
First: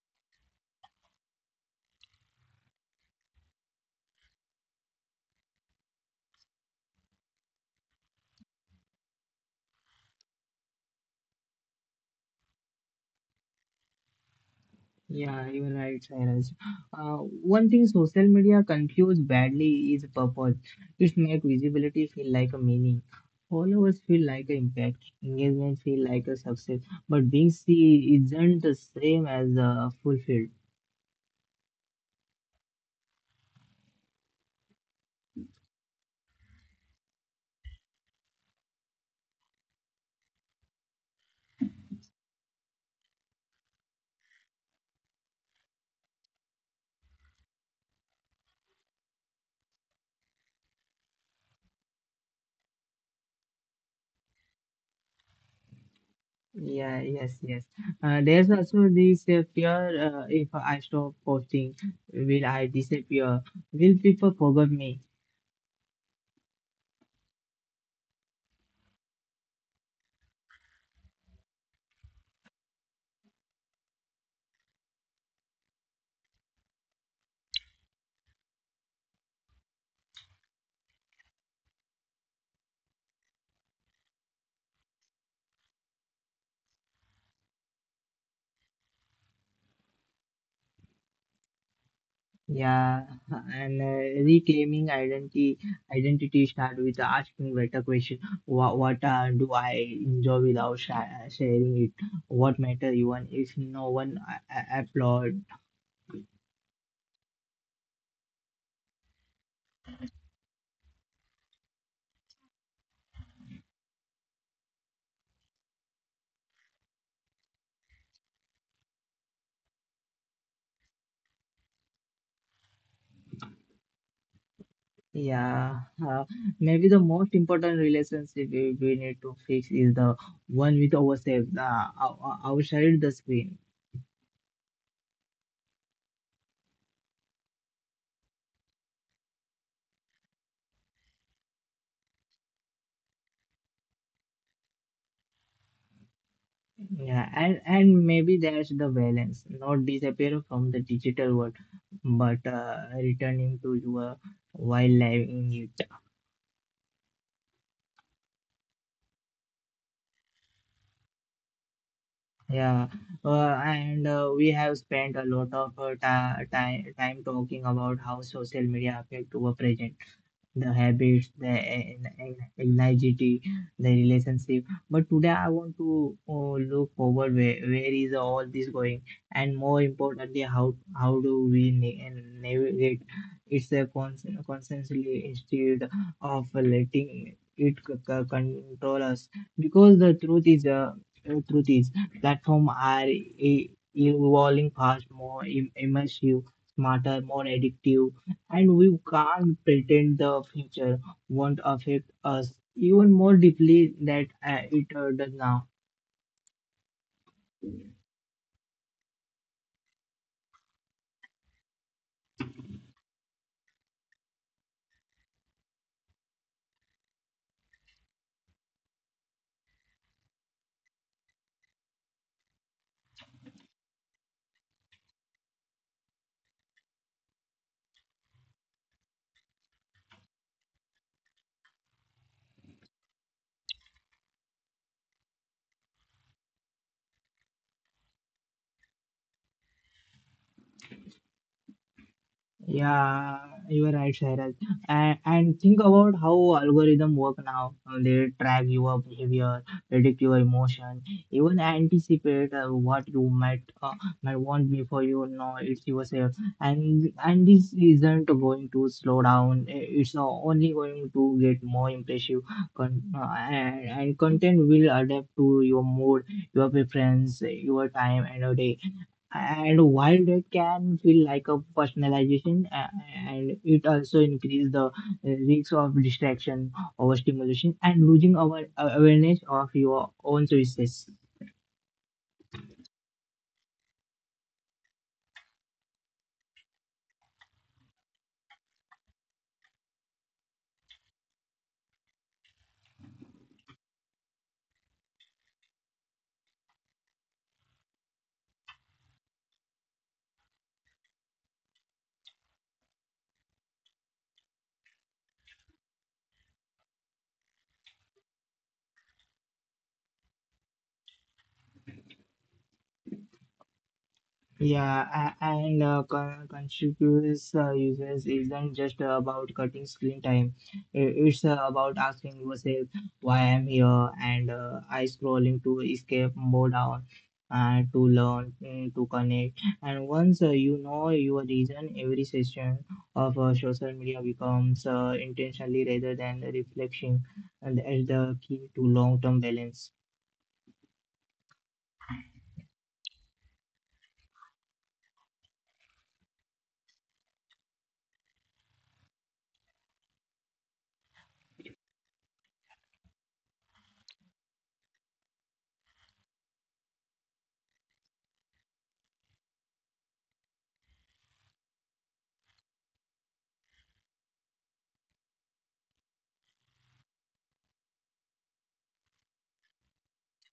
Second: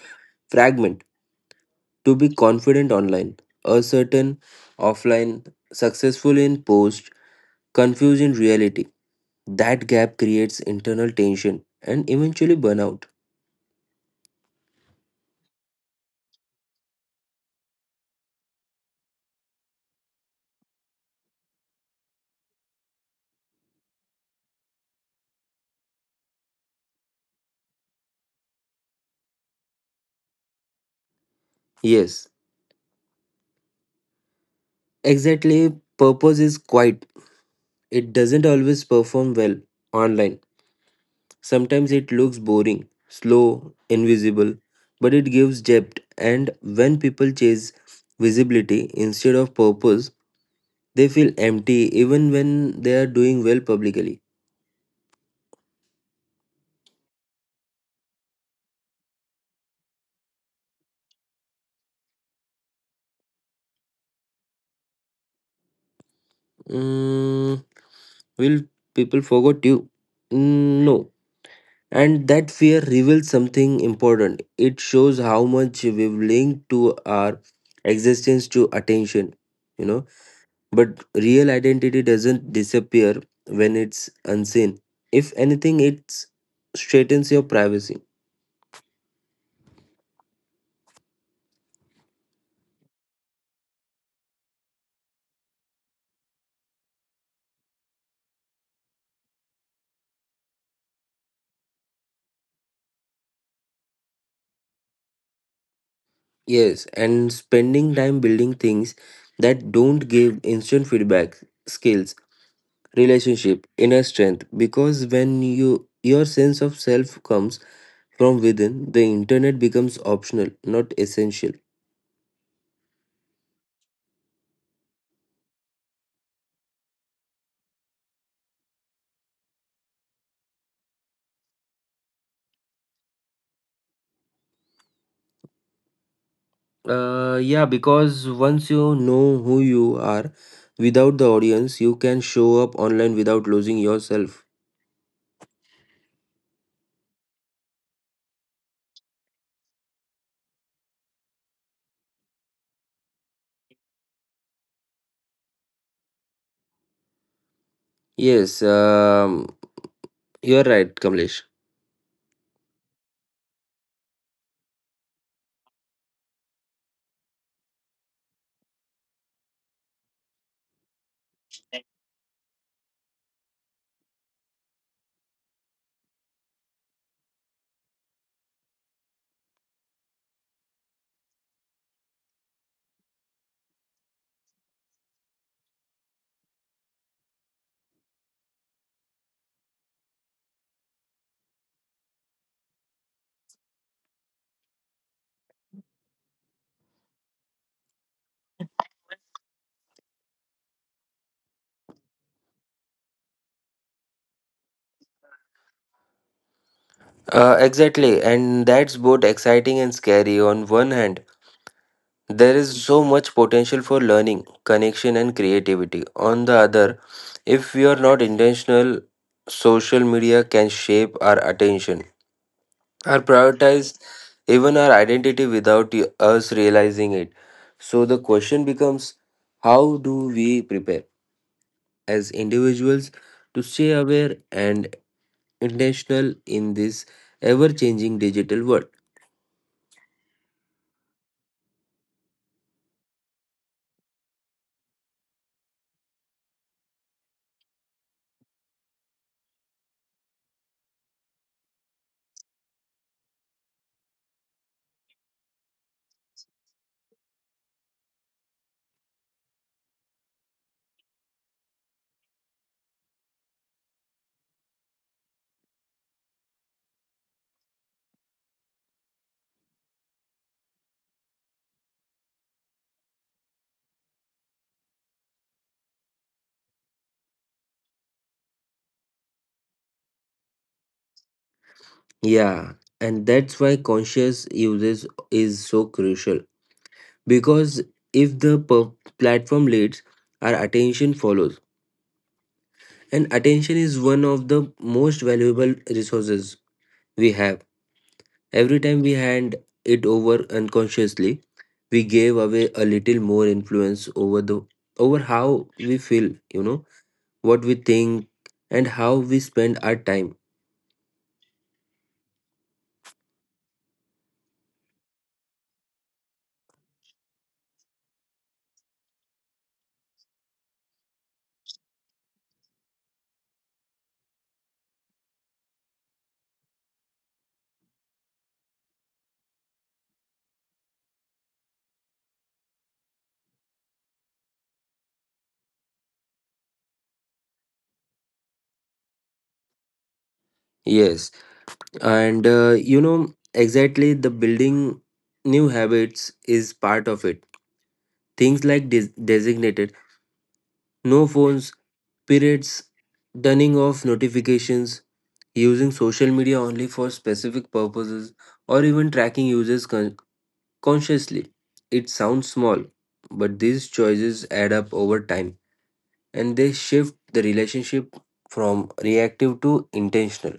S2: fragment, to be confident online, certain offline, successful in post, confused in reality. That gap creates internal tension and eventually burnout.
S1: Yeah, you're right, Sairaj. Uh, One thing social media confuse badly is purpose. It make visibility feel like a meaning. Followers feel like an impact. Engagement feel like a success. But being seen isn't the same as fulfilled.
S2: Yes. Exactly, purpose is quiet. It doesn't always perform well online. Sometimes it looks boring, slow, invisible, but it gives depth. And when people chase visibility instead of purpose, they feel empty even when they are doing well publicly.
S1: Yeah, yes, yes. There's also this fear: if I stop posting, will I disappear? Will people forget me?
S2: Mm, will people forget you? Mm, no. And that fear reveals something important. It shows how much we've linked to our existence to attention, you know. But real identity doesn't disappear when it's unseen. If anything, it straightens your privacy.
S1: Yeah, [LAUGHS] and reclaiming identity start with asking better question. What do I enjoy without sh sharing it? What matter even if no one applaud?
S2: Yes, and spending time building things that don't give instant feedback, skills, relationship, inner strength, because when your sense of self comes from within, the internet becomes optional, not essential.
S1: Yeah, uh, maybe the most important relationship we need to fix is the one with ourselves, outside the screen.
S2: Yeah, because once you know who you are, without the audience, you can show up online without losing yourself.
S1: Yeah, and maybe that's the balance, not disappear from the digital world, but returning to your while living it.
S2: Yes, you're right, Kamlesh.
S1: Yeah, and we have spent a lot of time talking about how social media affect our present, the habits, the anxiety, the relationship. But today I want to look forward, where is all this going, and more importantly, how do we navigate? It's a constantly instead of letting it control us, because the truth is, platform are evolving fast, more immersive, smarter, more addictive, and we can't pretend the future won't affect us even more deeply that it does now.
S2: Exactly, and that's both exciting and scary. On one hand, there is so much potential for learning, connection, and creativity. On the other, if we are not intentional, social media can shape our attention are prioritized, even our identity without us realizing it. So the question becomes how do we prepare as individuals to stay aware and intentional in this ever changing digital world?
S1: Yeah, you are right, Shairaj. And think about how algorithm work now. They track your behavior, predict your emotion, even anticipate what you might want before you know it's yourself. And this isn't going to slow down. It's only going to get more impressive. And content will adapt to your mood, your preference, your time, and your day. And while that can feel like a personalization, and it also increases the risk of distraction, overstimulation, and losing our awareness of your own choices.
S2: Yeah, and that's why conscious usage is so crucial because if the platform leads, our attention follows. And attention is one of the most valuable resources we have. Every time we hand it over unconsciously, we gave away a little more influence over the over how we feel, you know, what we think and how we spend our time.
S1: Yeah, conspicuous users isn't just about cutting screen time. It's about asking yourself why I'm here and I scrolling to escape more down and to learn to connect. And once you know your reason, every session of social media becomes intentionally rather than reflection, and that's the key to long-term balance.
S2: Yes, and you know exactly the building new habits is part of it. Things like designated no phones, periods, turning off notifications, using social media only for specific purposes, or even tracking users consciously. It sounds small, but these choices add up over time and they shift the relationship from reactive to intentional.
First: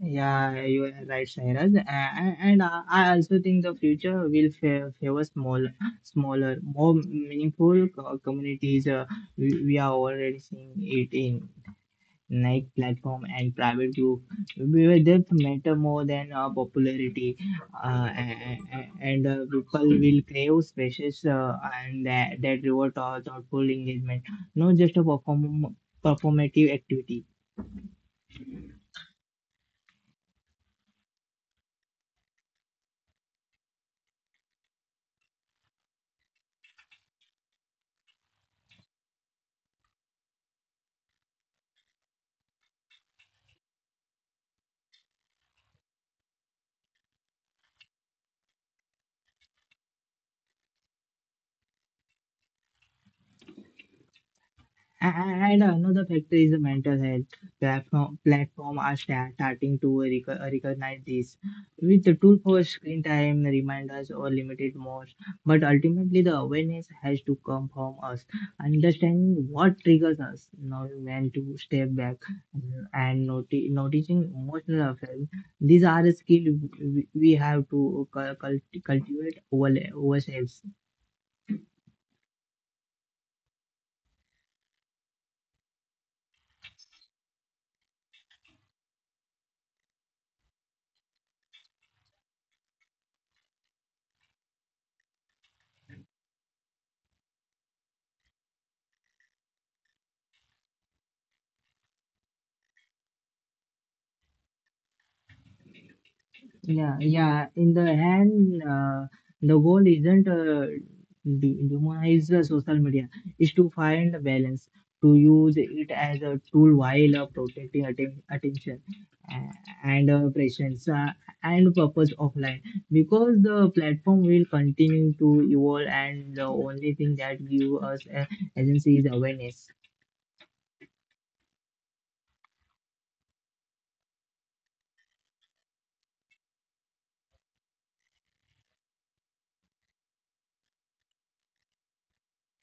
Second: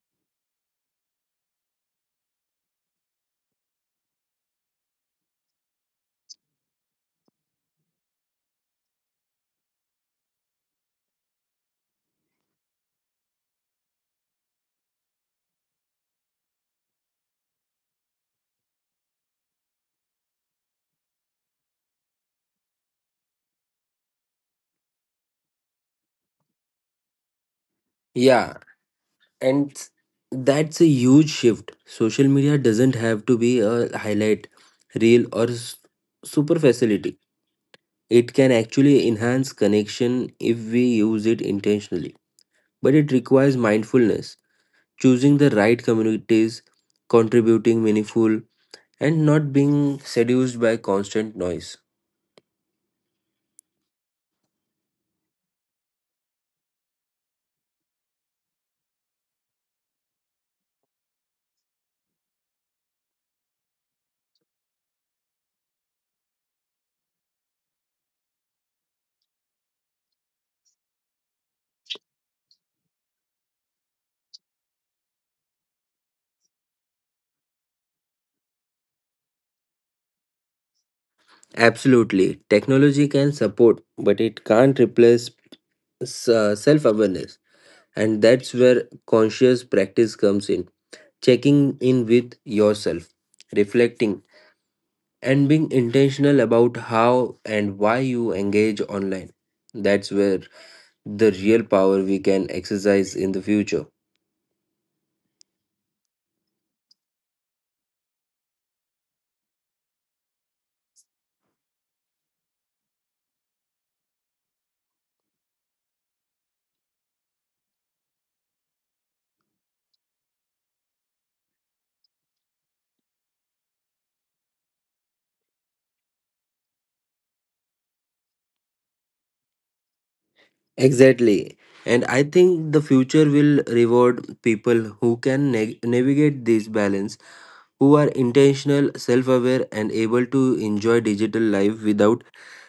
S1: Yeah, you are right, Sairaj. And I also think the future will favor smaller, more meaningful communities. We are already seeing it in night platform and private group where depth matter more than popularity. And People will crave spaces and that reward thoughtful engagement, not just a performative activity.
S2: Yeah, and that's a huge shift. Social media doesn't have to be a highlight reel or superficiality. It can actually enhance connection if we use it intentionally. But it requires mindfulness, choosing the right communities, contributing meaningful and not being seduced by constant noise.
S1: A- And another factor is the mental health. Platform are starting to recognize this with the tool for screen time reminders or limited modes. But ultimately, the awareness has to come from us, understanding what triggers us, knowing when to step back, and noticing emotional effects. These are the skills we have to cultivate over ourselves.
S2: Absolutely, technology can support, but it can't replace self awareness. And that's where conscious practice comes in, checking in with yourself, reflecting, and being intentional about how and why you engage online. That's where the real power we can exercise in the future.
S1: Yeah, yeah. In the end, the goal isn't demonize the social media, is to find a balance, to use it as a tool while protecting attention and presence and purpose offline. Because the platform will continue to evolve, and the only thing that give us agency is awareness.
S2: Exactly. And I think the future will reward people who can navigate this balance, who are intentional, self aware, and able to enjoy digital life without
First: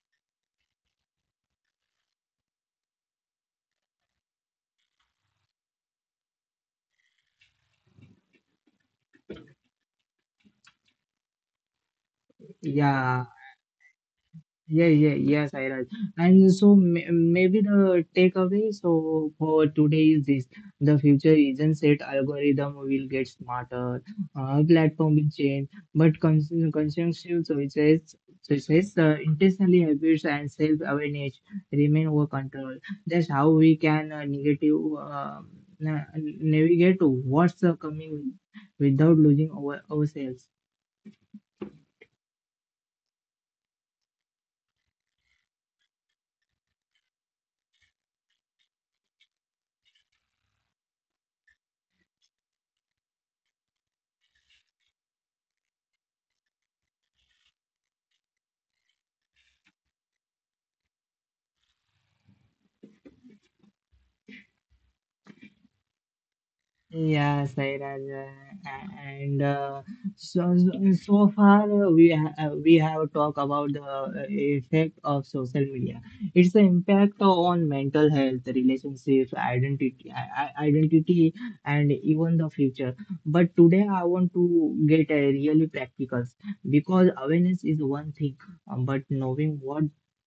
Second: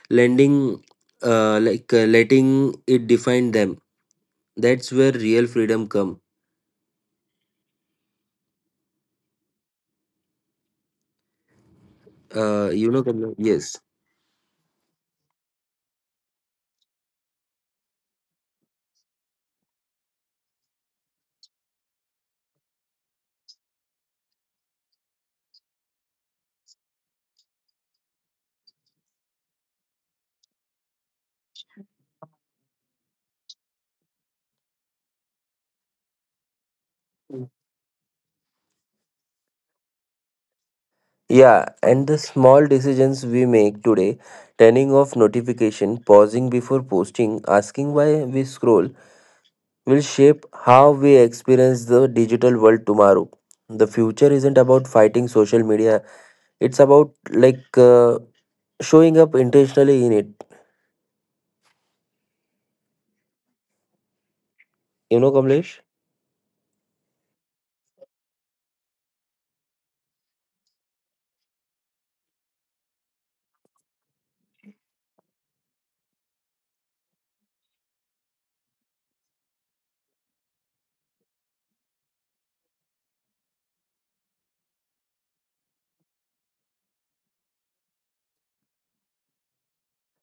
S2: lending, letting it define them. That's where real freedom come. You know,
S1: Yeah.
S2: Kamlesh? Yes.
S1: Yeah, yeah, yes, I Sairaj. And so maybe the takeaway so for today is this: the future isn't set. Algorithm will get smarter, platform will change, but conscientious choices, intentionally habits and self-awareness remain our control. That's how we can negative na navigate what's coming without losing ourselves.
S2: Yeah, and the small decisions we make today, turning off notification, pausing before posting, asking why we scroll, will shape how we experience the digital world tomorrow. The future isn't about fighting social media, it's about showing up intentionally in it. You know, Kamlesh?
S1: Yes, right. And so so far, we have talked about the effect of social media. Its impact on mental health, relationships, identity, and even the future. But today I want to get really practical because awareness is one thing, but knowing what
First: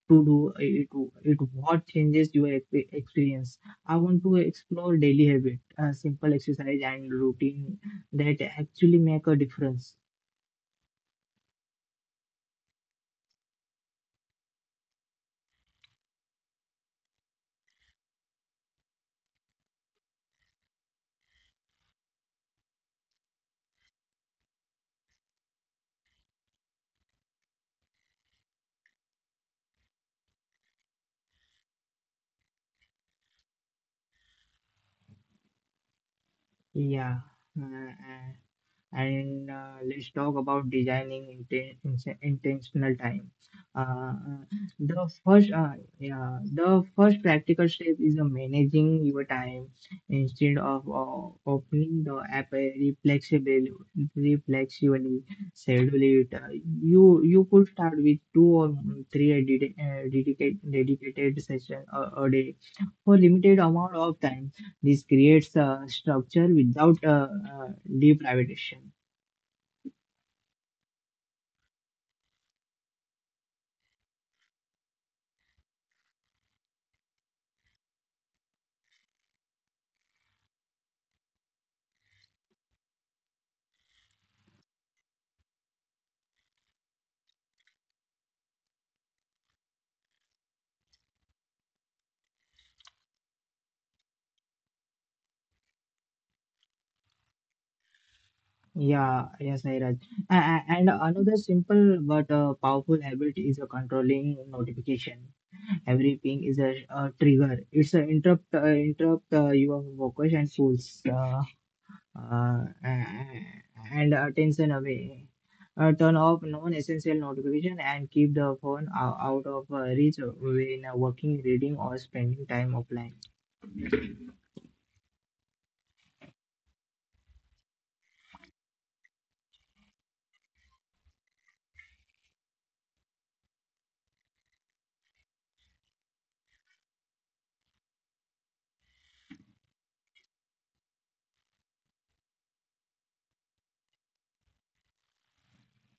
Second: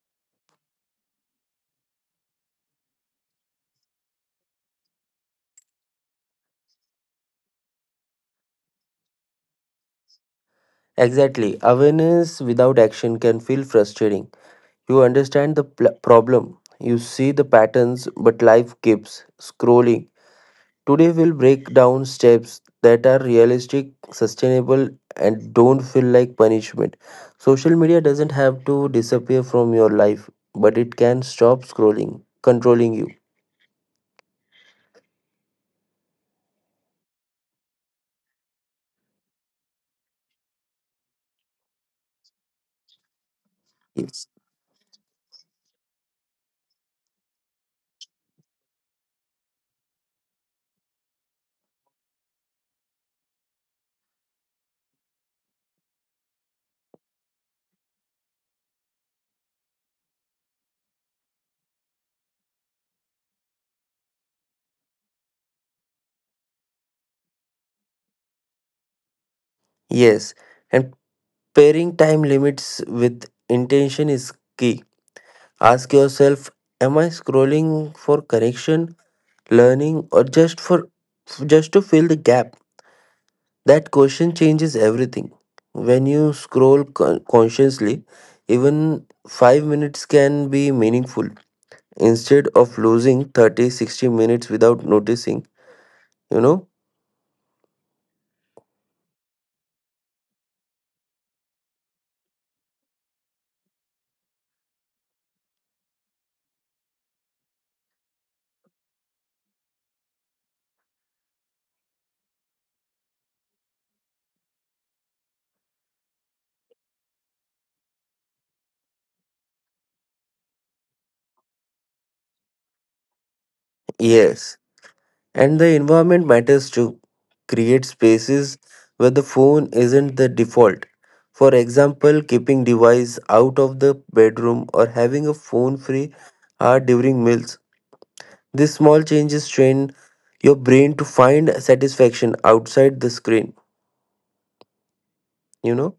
S1: to do, it what changes your experience. I want to explore daily habit, simple exercise and routine that actually make a difference.
S2: Exactly. Awareness without action can feel frustrating. You understand the problem, you see the patterns, but life keeps scrolling. Today, we'll break down steps that are realistic, sustainable, and don't feel like punishment. Social media doesn't have to disappear from your life, but it can stop scrolling, controlling you.
S1: Yeah, uh, and let's talk about designing intentional time. Uh,
S2: Yes.
S1: the first, uh, yeah, the first practical step is managing your time instead of opening the app reflexively, schedule it. You could start with two or three dedicated session a day for limited amount of time. This creates a structure without deprivation.
S2: Yes. And pairing time limits with intention is key. Ask yourself, am I scrolling for connection, learning, or just to fill the gap? That question changes everything. When you scroll consciously, even 5 minutes can be meaningful instead of losing 30, 60 minutes without noticing, you know?
S1: Yeah, yes, Nairaj. And another simple but powerful habit is a controlling notification. Every ping is a trigger. It's a interrupt your focus and pulls uh, and attention away. Turn off non-essential notification and keep the phone out of reach when working, reading, or spending time offline.
S2: Yes. And the environment matters too. Create spaces where the phone isn't the default. For example, keeping device out of the bedroom or having a phone free hour during meals. These small changes train your brain to find satisfaction outside the screen, you know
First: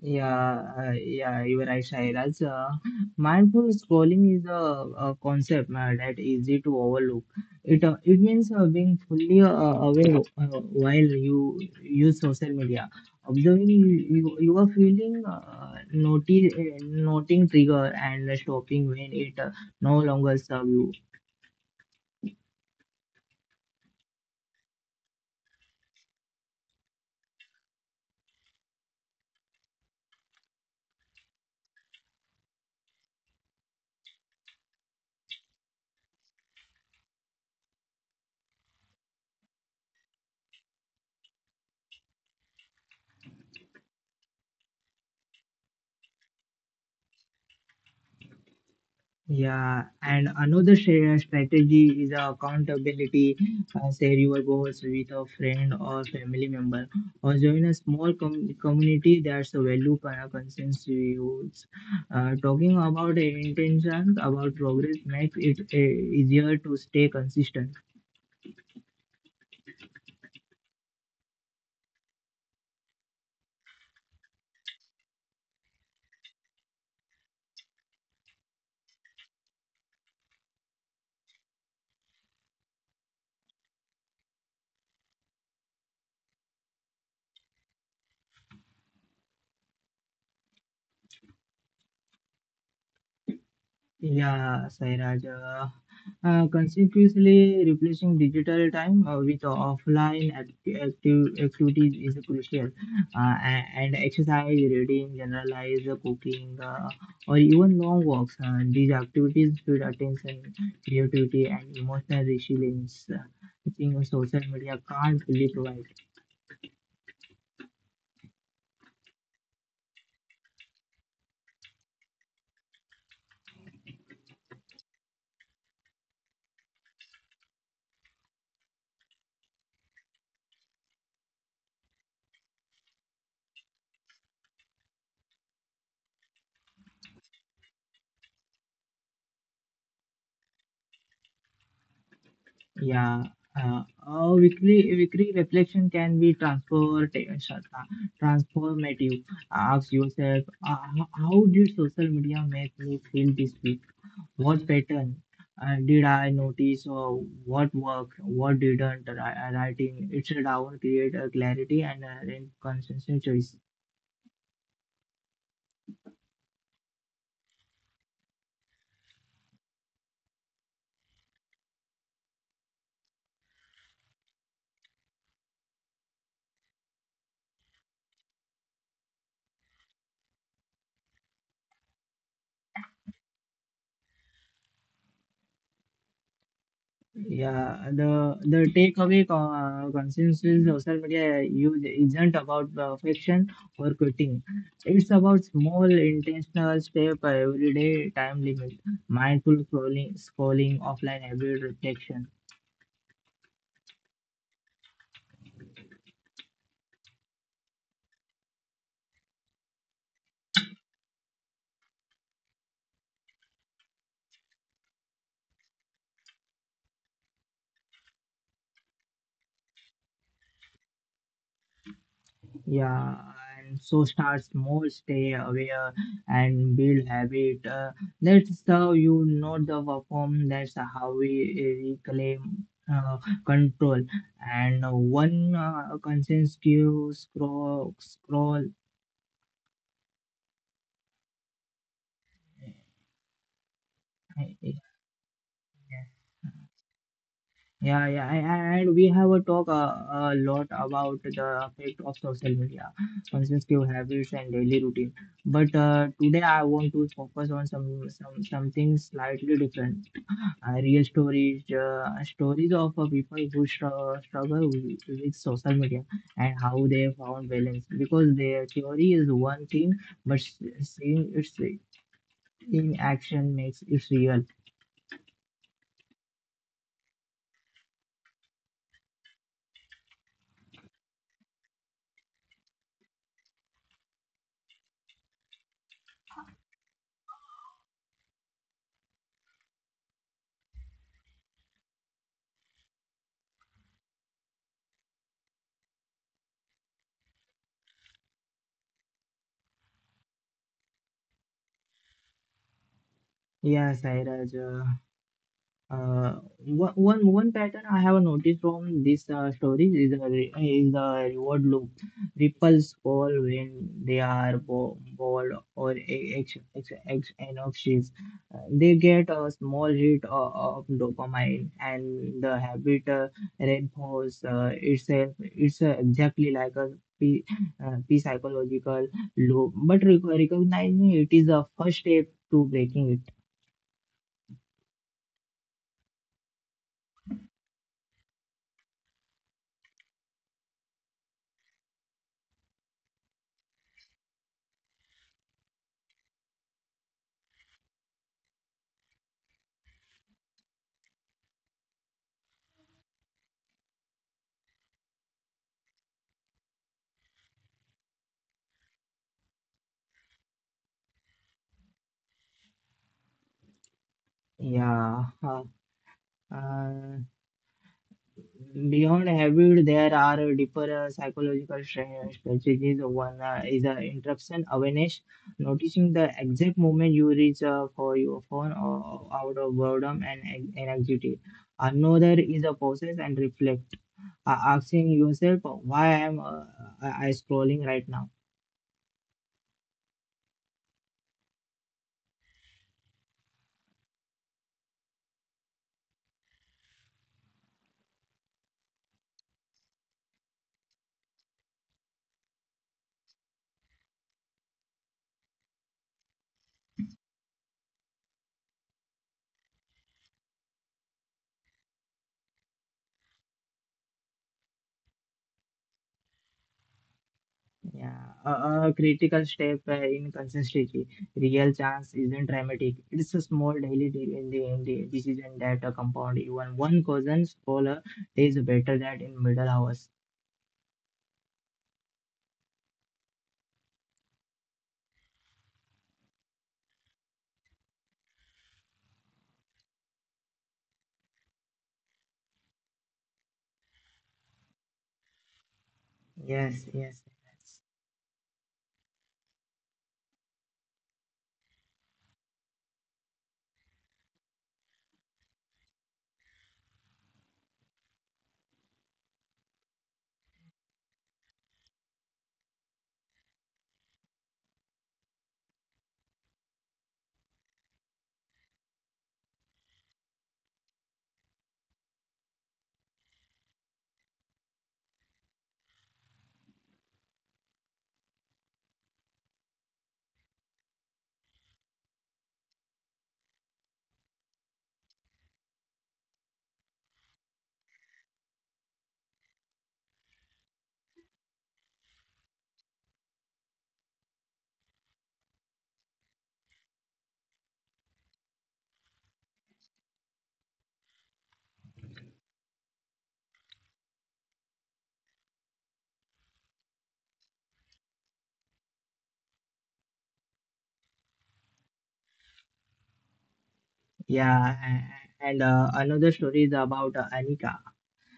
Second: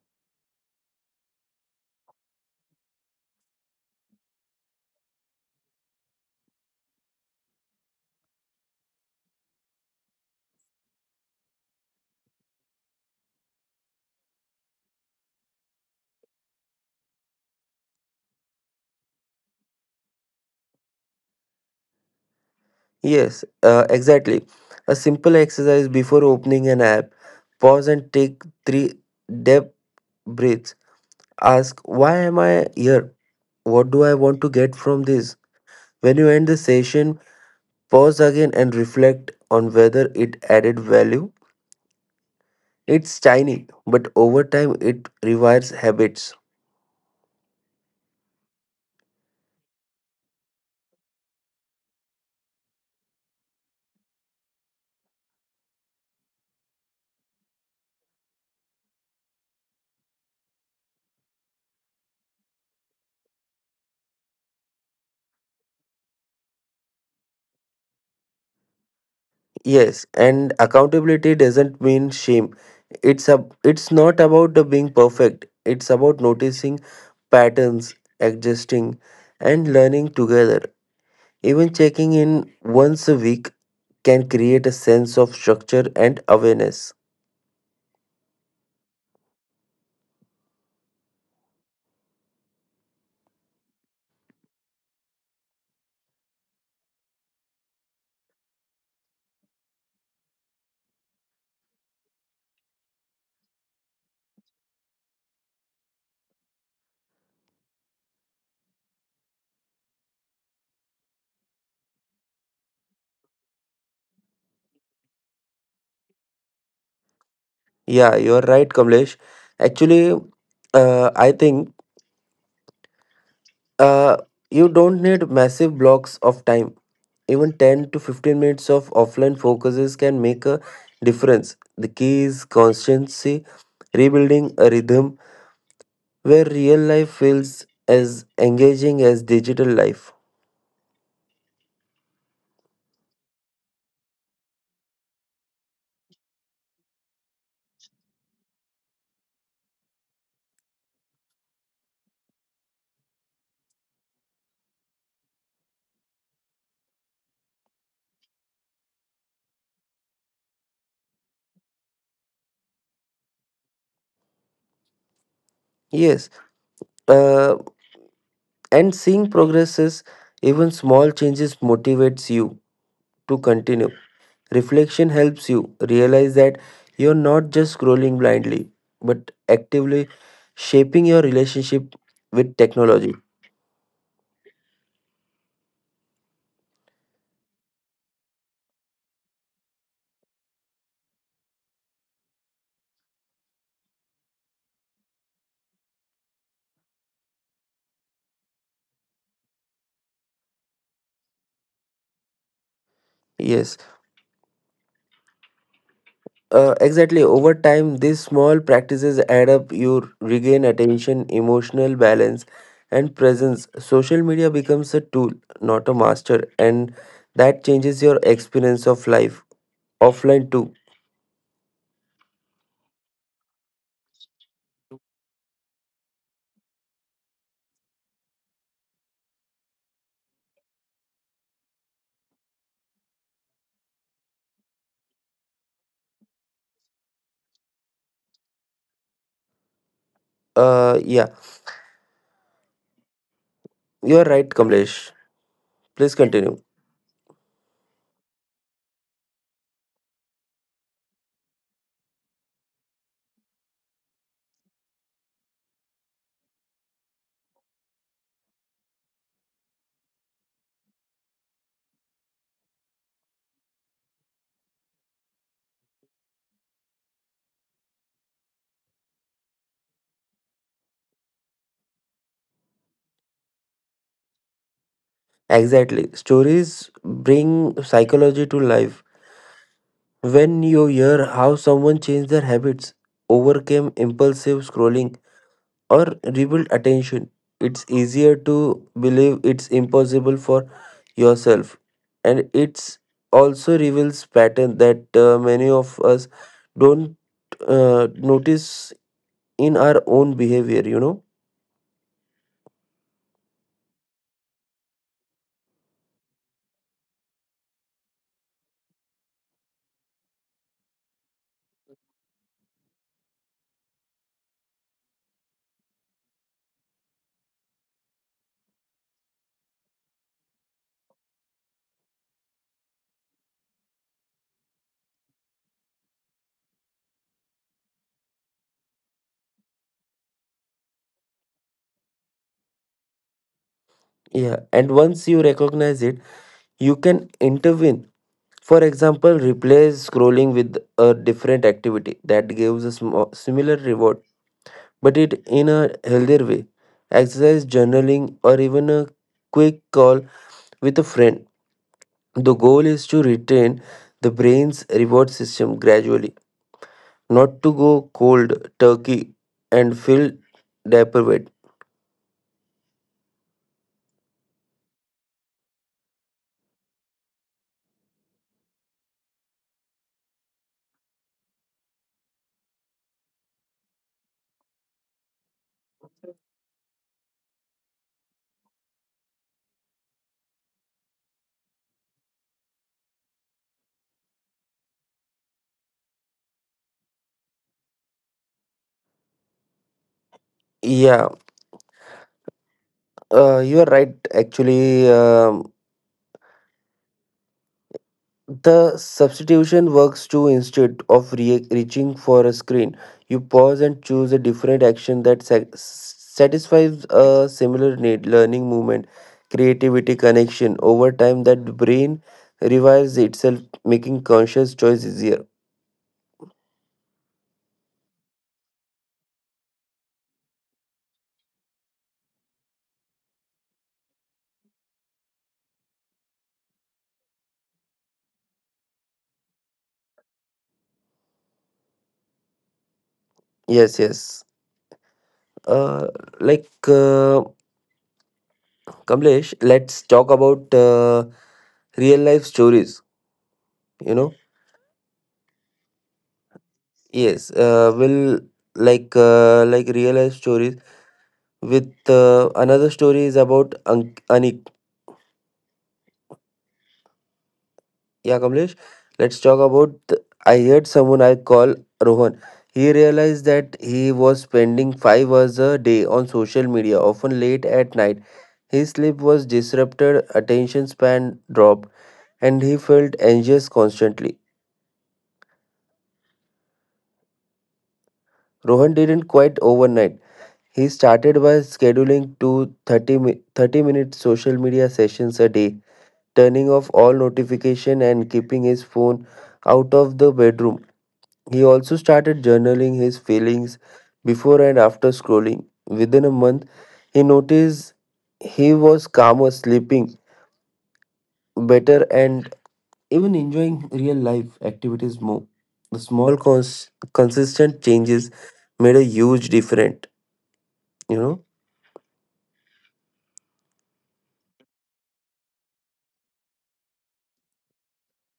S1: Yeah, you're right, Shairaj. Mindful scrolling is a concept that easy to overlook. It means being fully aware while you use social media, observing you are feeling, noting trigger and stopping when it no longer serve you.
S2: yes, exactly. A simple exercise: before opening an app, pause and take three deep breaths. Ask, why am I here? What do I want to get from this? When you end the session, pause again and reflect on whether it added value. It's tiny, but over time it rewires habits.
S1: Yeah, and another strategy is accountability. Share your goals with a friend or family member, or join a small community that's a value consensus use. Talking about intentions, about progress makes it easier to stay consistent.
S2: Yes, and accountability doesn't mean shame. It's not about the being perfect. It's about noticing patterns, adjusting and learning together. Even checking in once a week can create a sense of structure and awareness.
S1: Yeah, Sairaj. Consequently, replacing digital time with offline active activities is crucial. And exercise, reading, generalize, cooking, or even long walks. These activities build attention, creativity, and emotional resilience. I think social media can't really provide.
S2: Yeah, you're right, Kamlesh. Actually, I think uh, you don't need massive blocks of time. Even 10 to 15 minutes of offline focuses can make a difference. The key is constancy, rebuilding a rhythm where real life feels as engaging as digital life.
S1: Yeah, weekly reflection can be transformative, transformative. Ask yourself, how did social media make me feel this week? What pattern did I notice, or what worked, what didn't? Writing it down create a clarity and a consistent choice.
S2: Yes, uh, and seeing progresses, even small changes motivates you to continue. Reflection helps you realize that you're not just scrolling blindly, but actively shaping your relationship with technology.
S1: Yeah, the consensus is social media use isn't about perfection or quitting. It's about small intentional step every day, time limit, mindful scrolling offline habit reflection.
S2: Yes, exactly. Over time, these small practices add up. You regain attention, emotional balance, and presence. Social media becomes a tool, not a master, and that changes your experience of life offline too.
S1: Yeah, and so starts more stay aware and build habit. That's how you know the perform. That's how we reclaim uh, control. And one conscious skill scroll.
S2: Yeah, you're right, Kamlesh. Please continue.
S1: Yeah, yeah, and we have a talk a lot about the effect of social media, consumptive habits and daily routine. But today I want to focus on something slightly different, real stories, stories of people who struggle with social media and how they found balance. Because their theory is one thing, but seeing it in action makes it real.
S2: Exactly. Stories bring psychology to life. When you hear how someone changed their habits, overcame impulsive scrolling, or rebuild attention. It's easier to believe it's impossible for yourself, and it's also reveals pattern that many of us don't notice in our own behavior. You know,
S1: Yeah, Sairaj, Uh, one pattern I have noticed from this stories is the reward loop. Ripples fall when they are bo bored or a- ex ex ex anxious. They get a small hit of dopamine, and the habit reinforces itself. It's exactly like a p p psychological loop, but recognizing it is the first step to breaking it.
S2: yeah. And once you recognize it, you can intervene. For example, replace scrolling with a different activity that gives a similar reward, but it in a healthier way. Exercise, journaling, or even a quick call with a friend. The goal is to retain the brain's reward system gradually, not to go cold turkey and feel deprived.
S1: Yeah. Uh, Beyond habit, there are deeper psychological strategies. One is interruption awareness, noticing the exact moment you reach for your phone or out of boredom and anxiety. Another is a process and reflect, asking yourself, why am I scrolling right now?
S2: Yeah, you are right. Actually, the substitution works too. Instead of reaching for a screen, you pause and choose a different action that satisfies a similar need: learning, movement, creativity, connection. Over time, that brain rewires itself, making conscious choice easier.
S1: Yeah, a critical step in consistency. Real chance isn't dramatic. It's a small in the decision that a compound even one cousin's bowler is better than in middle hours.
S2: Yes, yes. Uh, like uh, Kamlesh, let's talk about real life stories. You know,
S1: Yes, yes,
S2: yes.
S1: yes.
S2: Will like real life stories with another story is about An- Anik. Yeah, Kamlesh. Let's talk about. I heard someone I call Rohan. He realized that he was spending 5 hours a day on social media, often late at night. His sleep was disrupted, attention span dropped and he felt anxious constantly. Rohan didn't quit overnight. He started by scheduling 2 30-, 30-minute social media sessions a day, turning off all notification and keeping his phone out of the bedroom. He also started journaling his feelings before and after scrolling. Within a month, he noticed he was calmer, sleeping better, and even enjoying real life activities more. The small, consistent changes made a huge difference, you know.
S1: Yeah, and another story is about Anika.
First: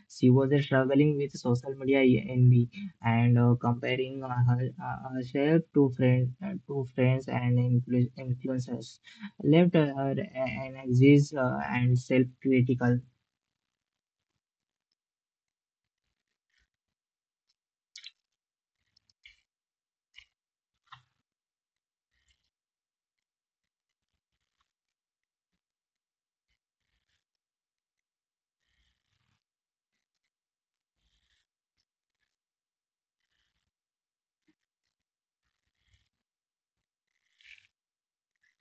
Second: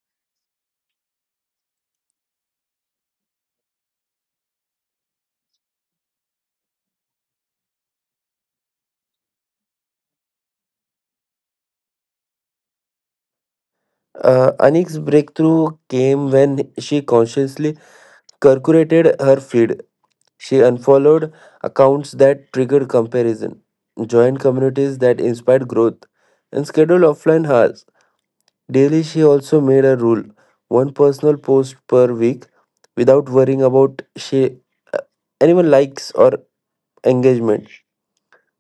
S1: She was struggling with social media envy and comparing herself to to friends and influencers, left her a- an anxious and self-critical.
S2: Anik's breakthrough came when she consciously curculated her feed. She unfollowed accounts that triggered comparison, joined communities that inspired growth, and scheduled offline hours. Daily, she also made a rule: one personal post per week without worrying about uh, anyone likes or engagement.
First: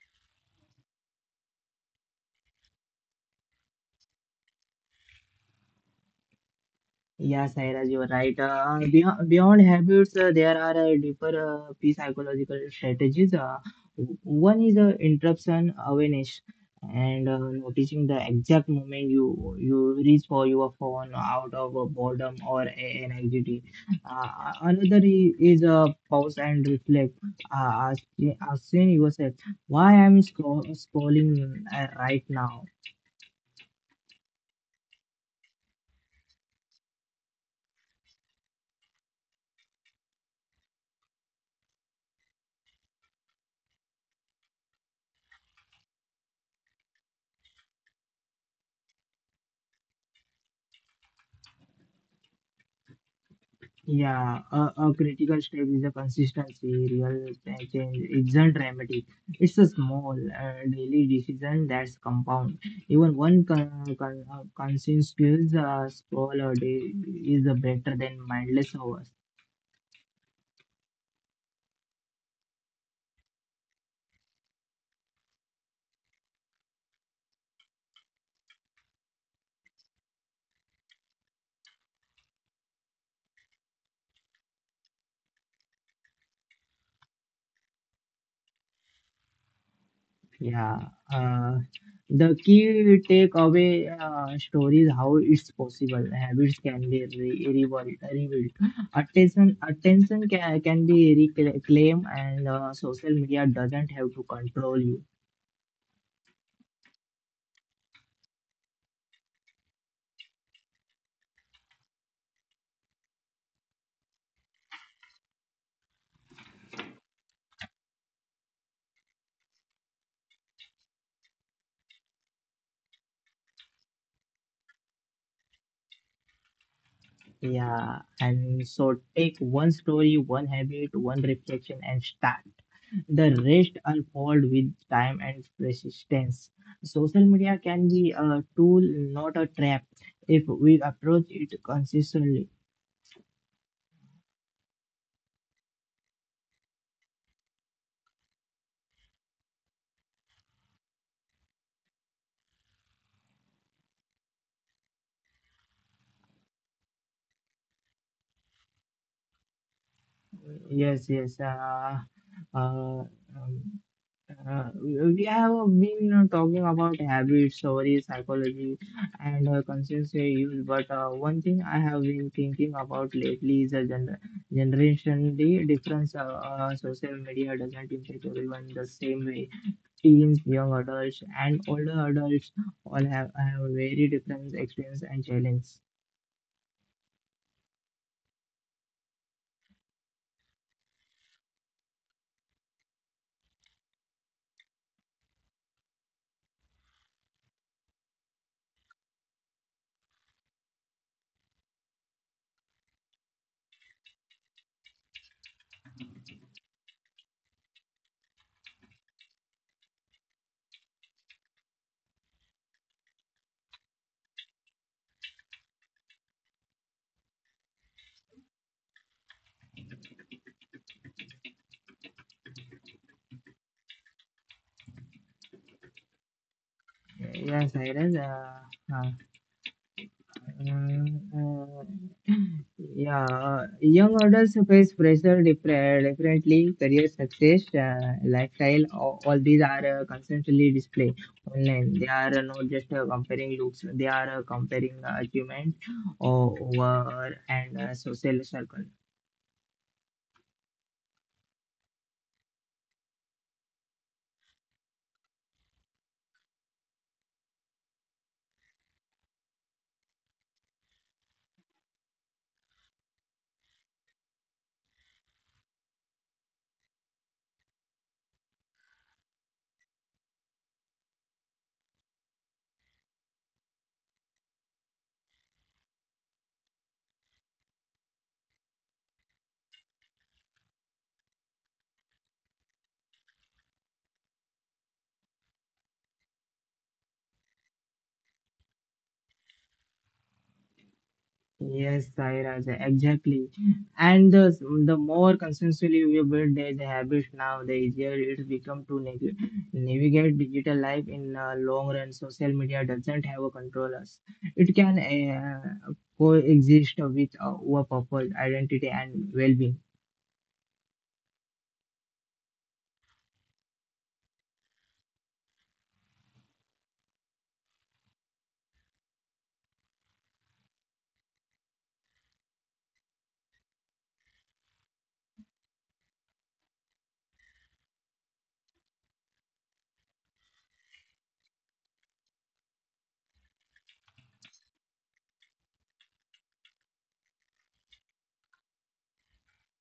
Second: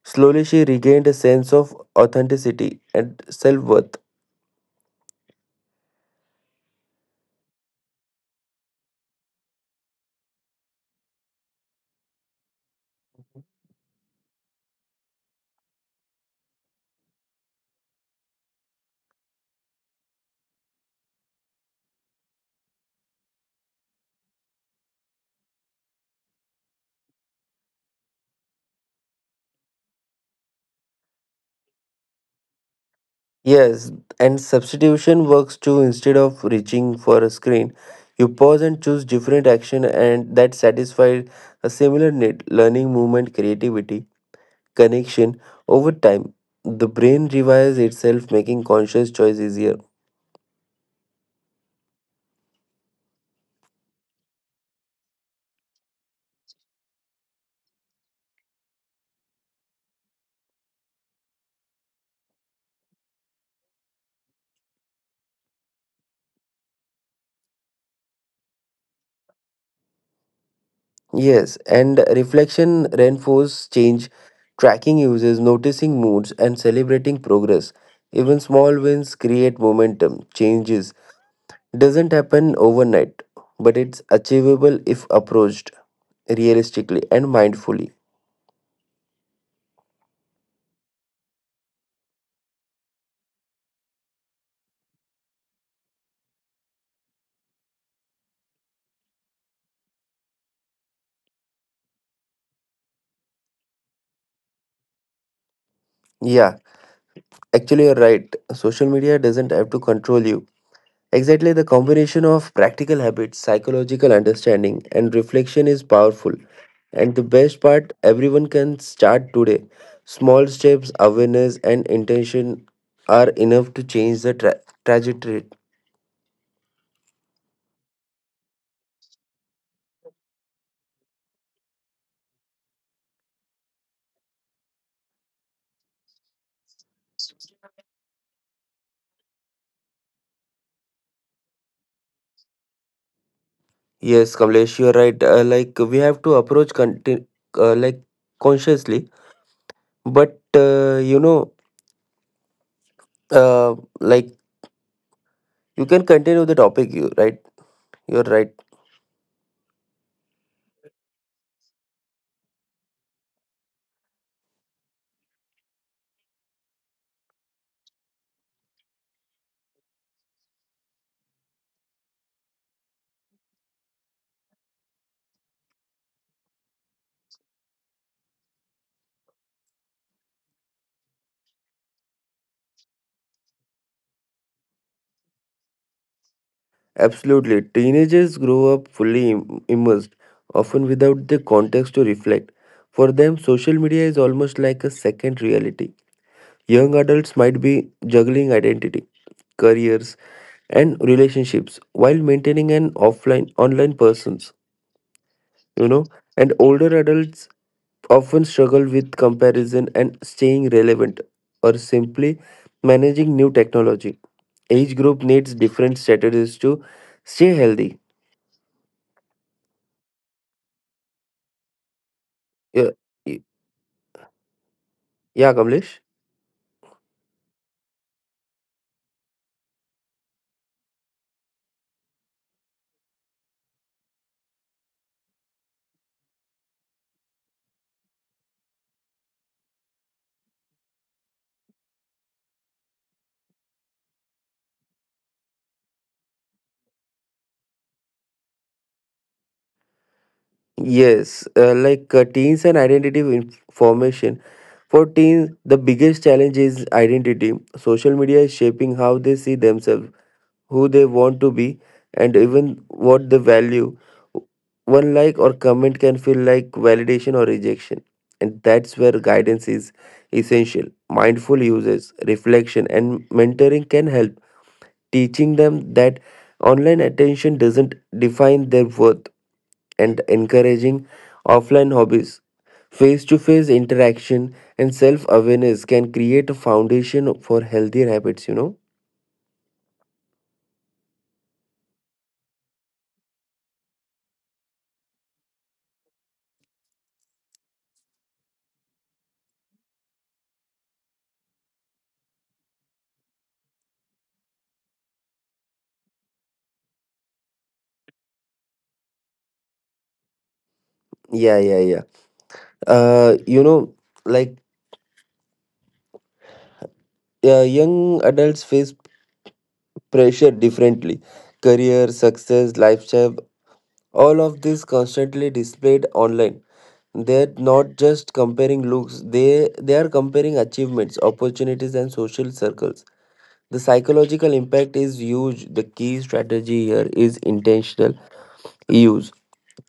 S2: Slowly, she regained a sense of authenticity and self worth.
S1: Yeah, Sairaj, you are right. Beyond habits, there are deeper P psychological strategies. One is interruption awareness and noticing the exact moment you reach for your phone out of boredom or an anxiety. Another is pause and reflect, asking yourself, why I'm scrolling right now?
S2: Yes, and substitution works too. Instead of reaching for a screen, you pause and choose different action and that satisfies a similar need: learning, movement, creativity, connection. Over time, the brain rewires itself, making conscious choice easier.
S1: Yeah, a critical step is a consistency. Real change isn't dramatic. It's a small daily decision that's compound. Even one conscious skills small a day is better than mindless hours.
S2: Yes, and reflection reinforces change, tracking uses, noticing moods, and celebrating progress. Even small wins create momentum. Changes doesn't happen overnight, but it's achievable if approached realistically and mindfully.
S1: Yeah, uh, the key takeaway story is how it's possible. Habits can be rebuilt. Attention can be reclaimed, and social media doesn't have to control you.
S2: Yeah, actually, you're right. Social media doesn't have to control you. Exactly, the combination of practical habits, psychological understanding, and reflection is powerful. And the best part, everyone can start today. Small steps, awareness, and intention are enough to change the trajectory.
S1: Yeah, and so take one story, one habit, one reflection, and start. The rest unfold with time and persistence. Social media can be a tool, not a trap, if we approach it consistently.
S2: Yes, Kamlesh, you're right. Like we have to approach conti- like consciously, but you know, uh, like you can continue the topic. You right? You're right.
S1: Yes, yes. Uh, um, we have been, you know, talking about habits, stories, psychology, and consistency use. But one thing I have been thinking about lately is the generation, the difference. Social media doesn't impact everyone the same way. Teens, young adults, and older adults all have very different experience and challenge.
S2: Absolutely. Teenagers grow up fully immersed, often without the context to reflect. For them, social media is almost like a second reality. Young adults might be juggling identity, careers, and relationships while maintaining an offline online presence, you know, and older adults often struggle with comparison and staying relevant or simply managing new technology. Each group needs different strategies to stay healthy. Yeah, yeah, Kamlesh?
S1: Yes, Cyrus. Uh, uh, Yeah, Young adults face pressure differently, career success, lifestyle, all these are constantly displayed online. They are not just comparing looks, they are comparing achievements over and social circle.
S2: Yes, teens and identity formation 14. The biggest challenge is identity. Social media is shaping how they see themselves, who they want to be, and even what they value. One like or comment can feel like validation or rejection. And that's where guidance is essential. Mindful users, reflection, and mentoring can help, teaching them that online attention doesn't define their worth and encouraging offline hobbies. Face to face interaction and self awareness can create a foundation for healthier habits, you know?
S1: Yes, Sai Raja, exactly. And the more consciously we build these habits now, the easier it's become to navigate digital life in long run. Social media doesn't have a control us. It can coexist with our purpose, identity, and well-being.
S2: Yeah, yeah, yeah. You know, like young adults face pressure differently: career, success, lifestyle, all of this constantly displayed online. They're not just comparing looks, they are comparing achievements, opportunities, and social circles. The psychological impact is huge. The key strategy here is intentional use.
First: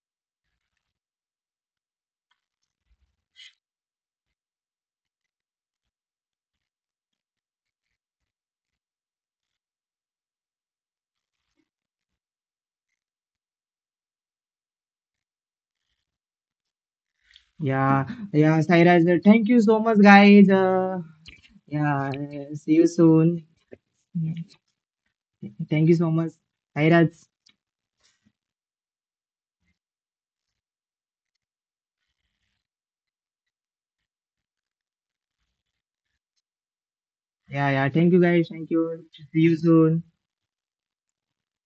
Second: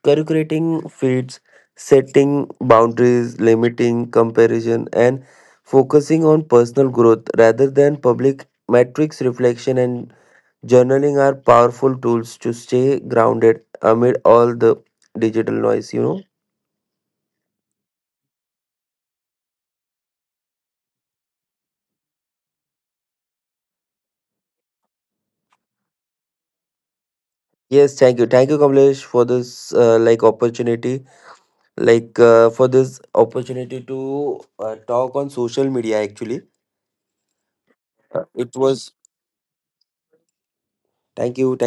S2: Calculating feeds, setting boundaries, limiting comparison, and focusing on personal growth rather than public metrics reflection and journaling are powerful tools to stay grounded amid all the digital noise, you know.
S1: Yeah, yeah, Sai Raja. Thank you so much, guys. Yeah, see you soon. Thank you so much, Sai Raj.
S2: Yes, thank you. Thank you, Kamlesh, for this opportunity, for this opportunity to talk on social media. Actually,
S1: Yeah, yeah. Thank you, guys.
S2: It
S1: Thank
S2: was.
S1: you. See you soon.
S2: Thank you. Thank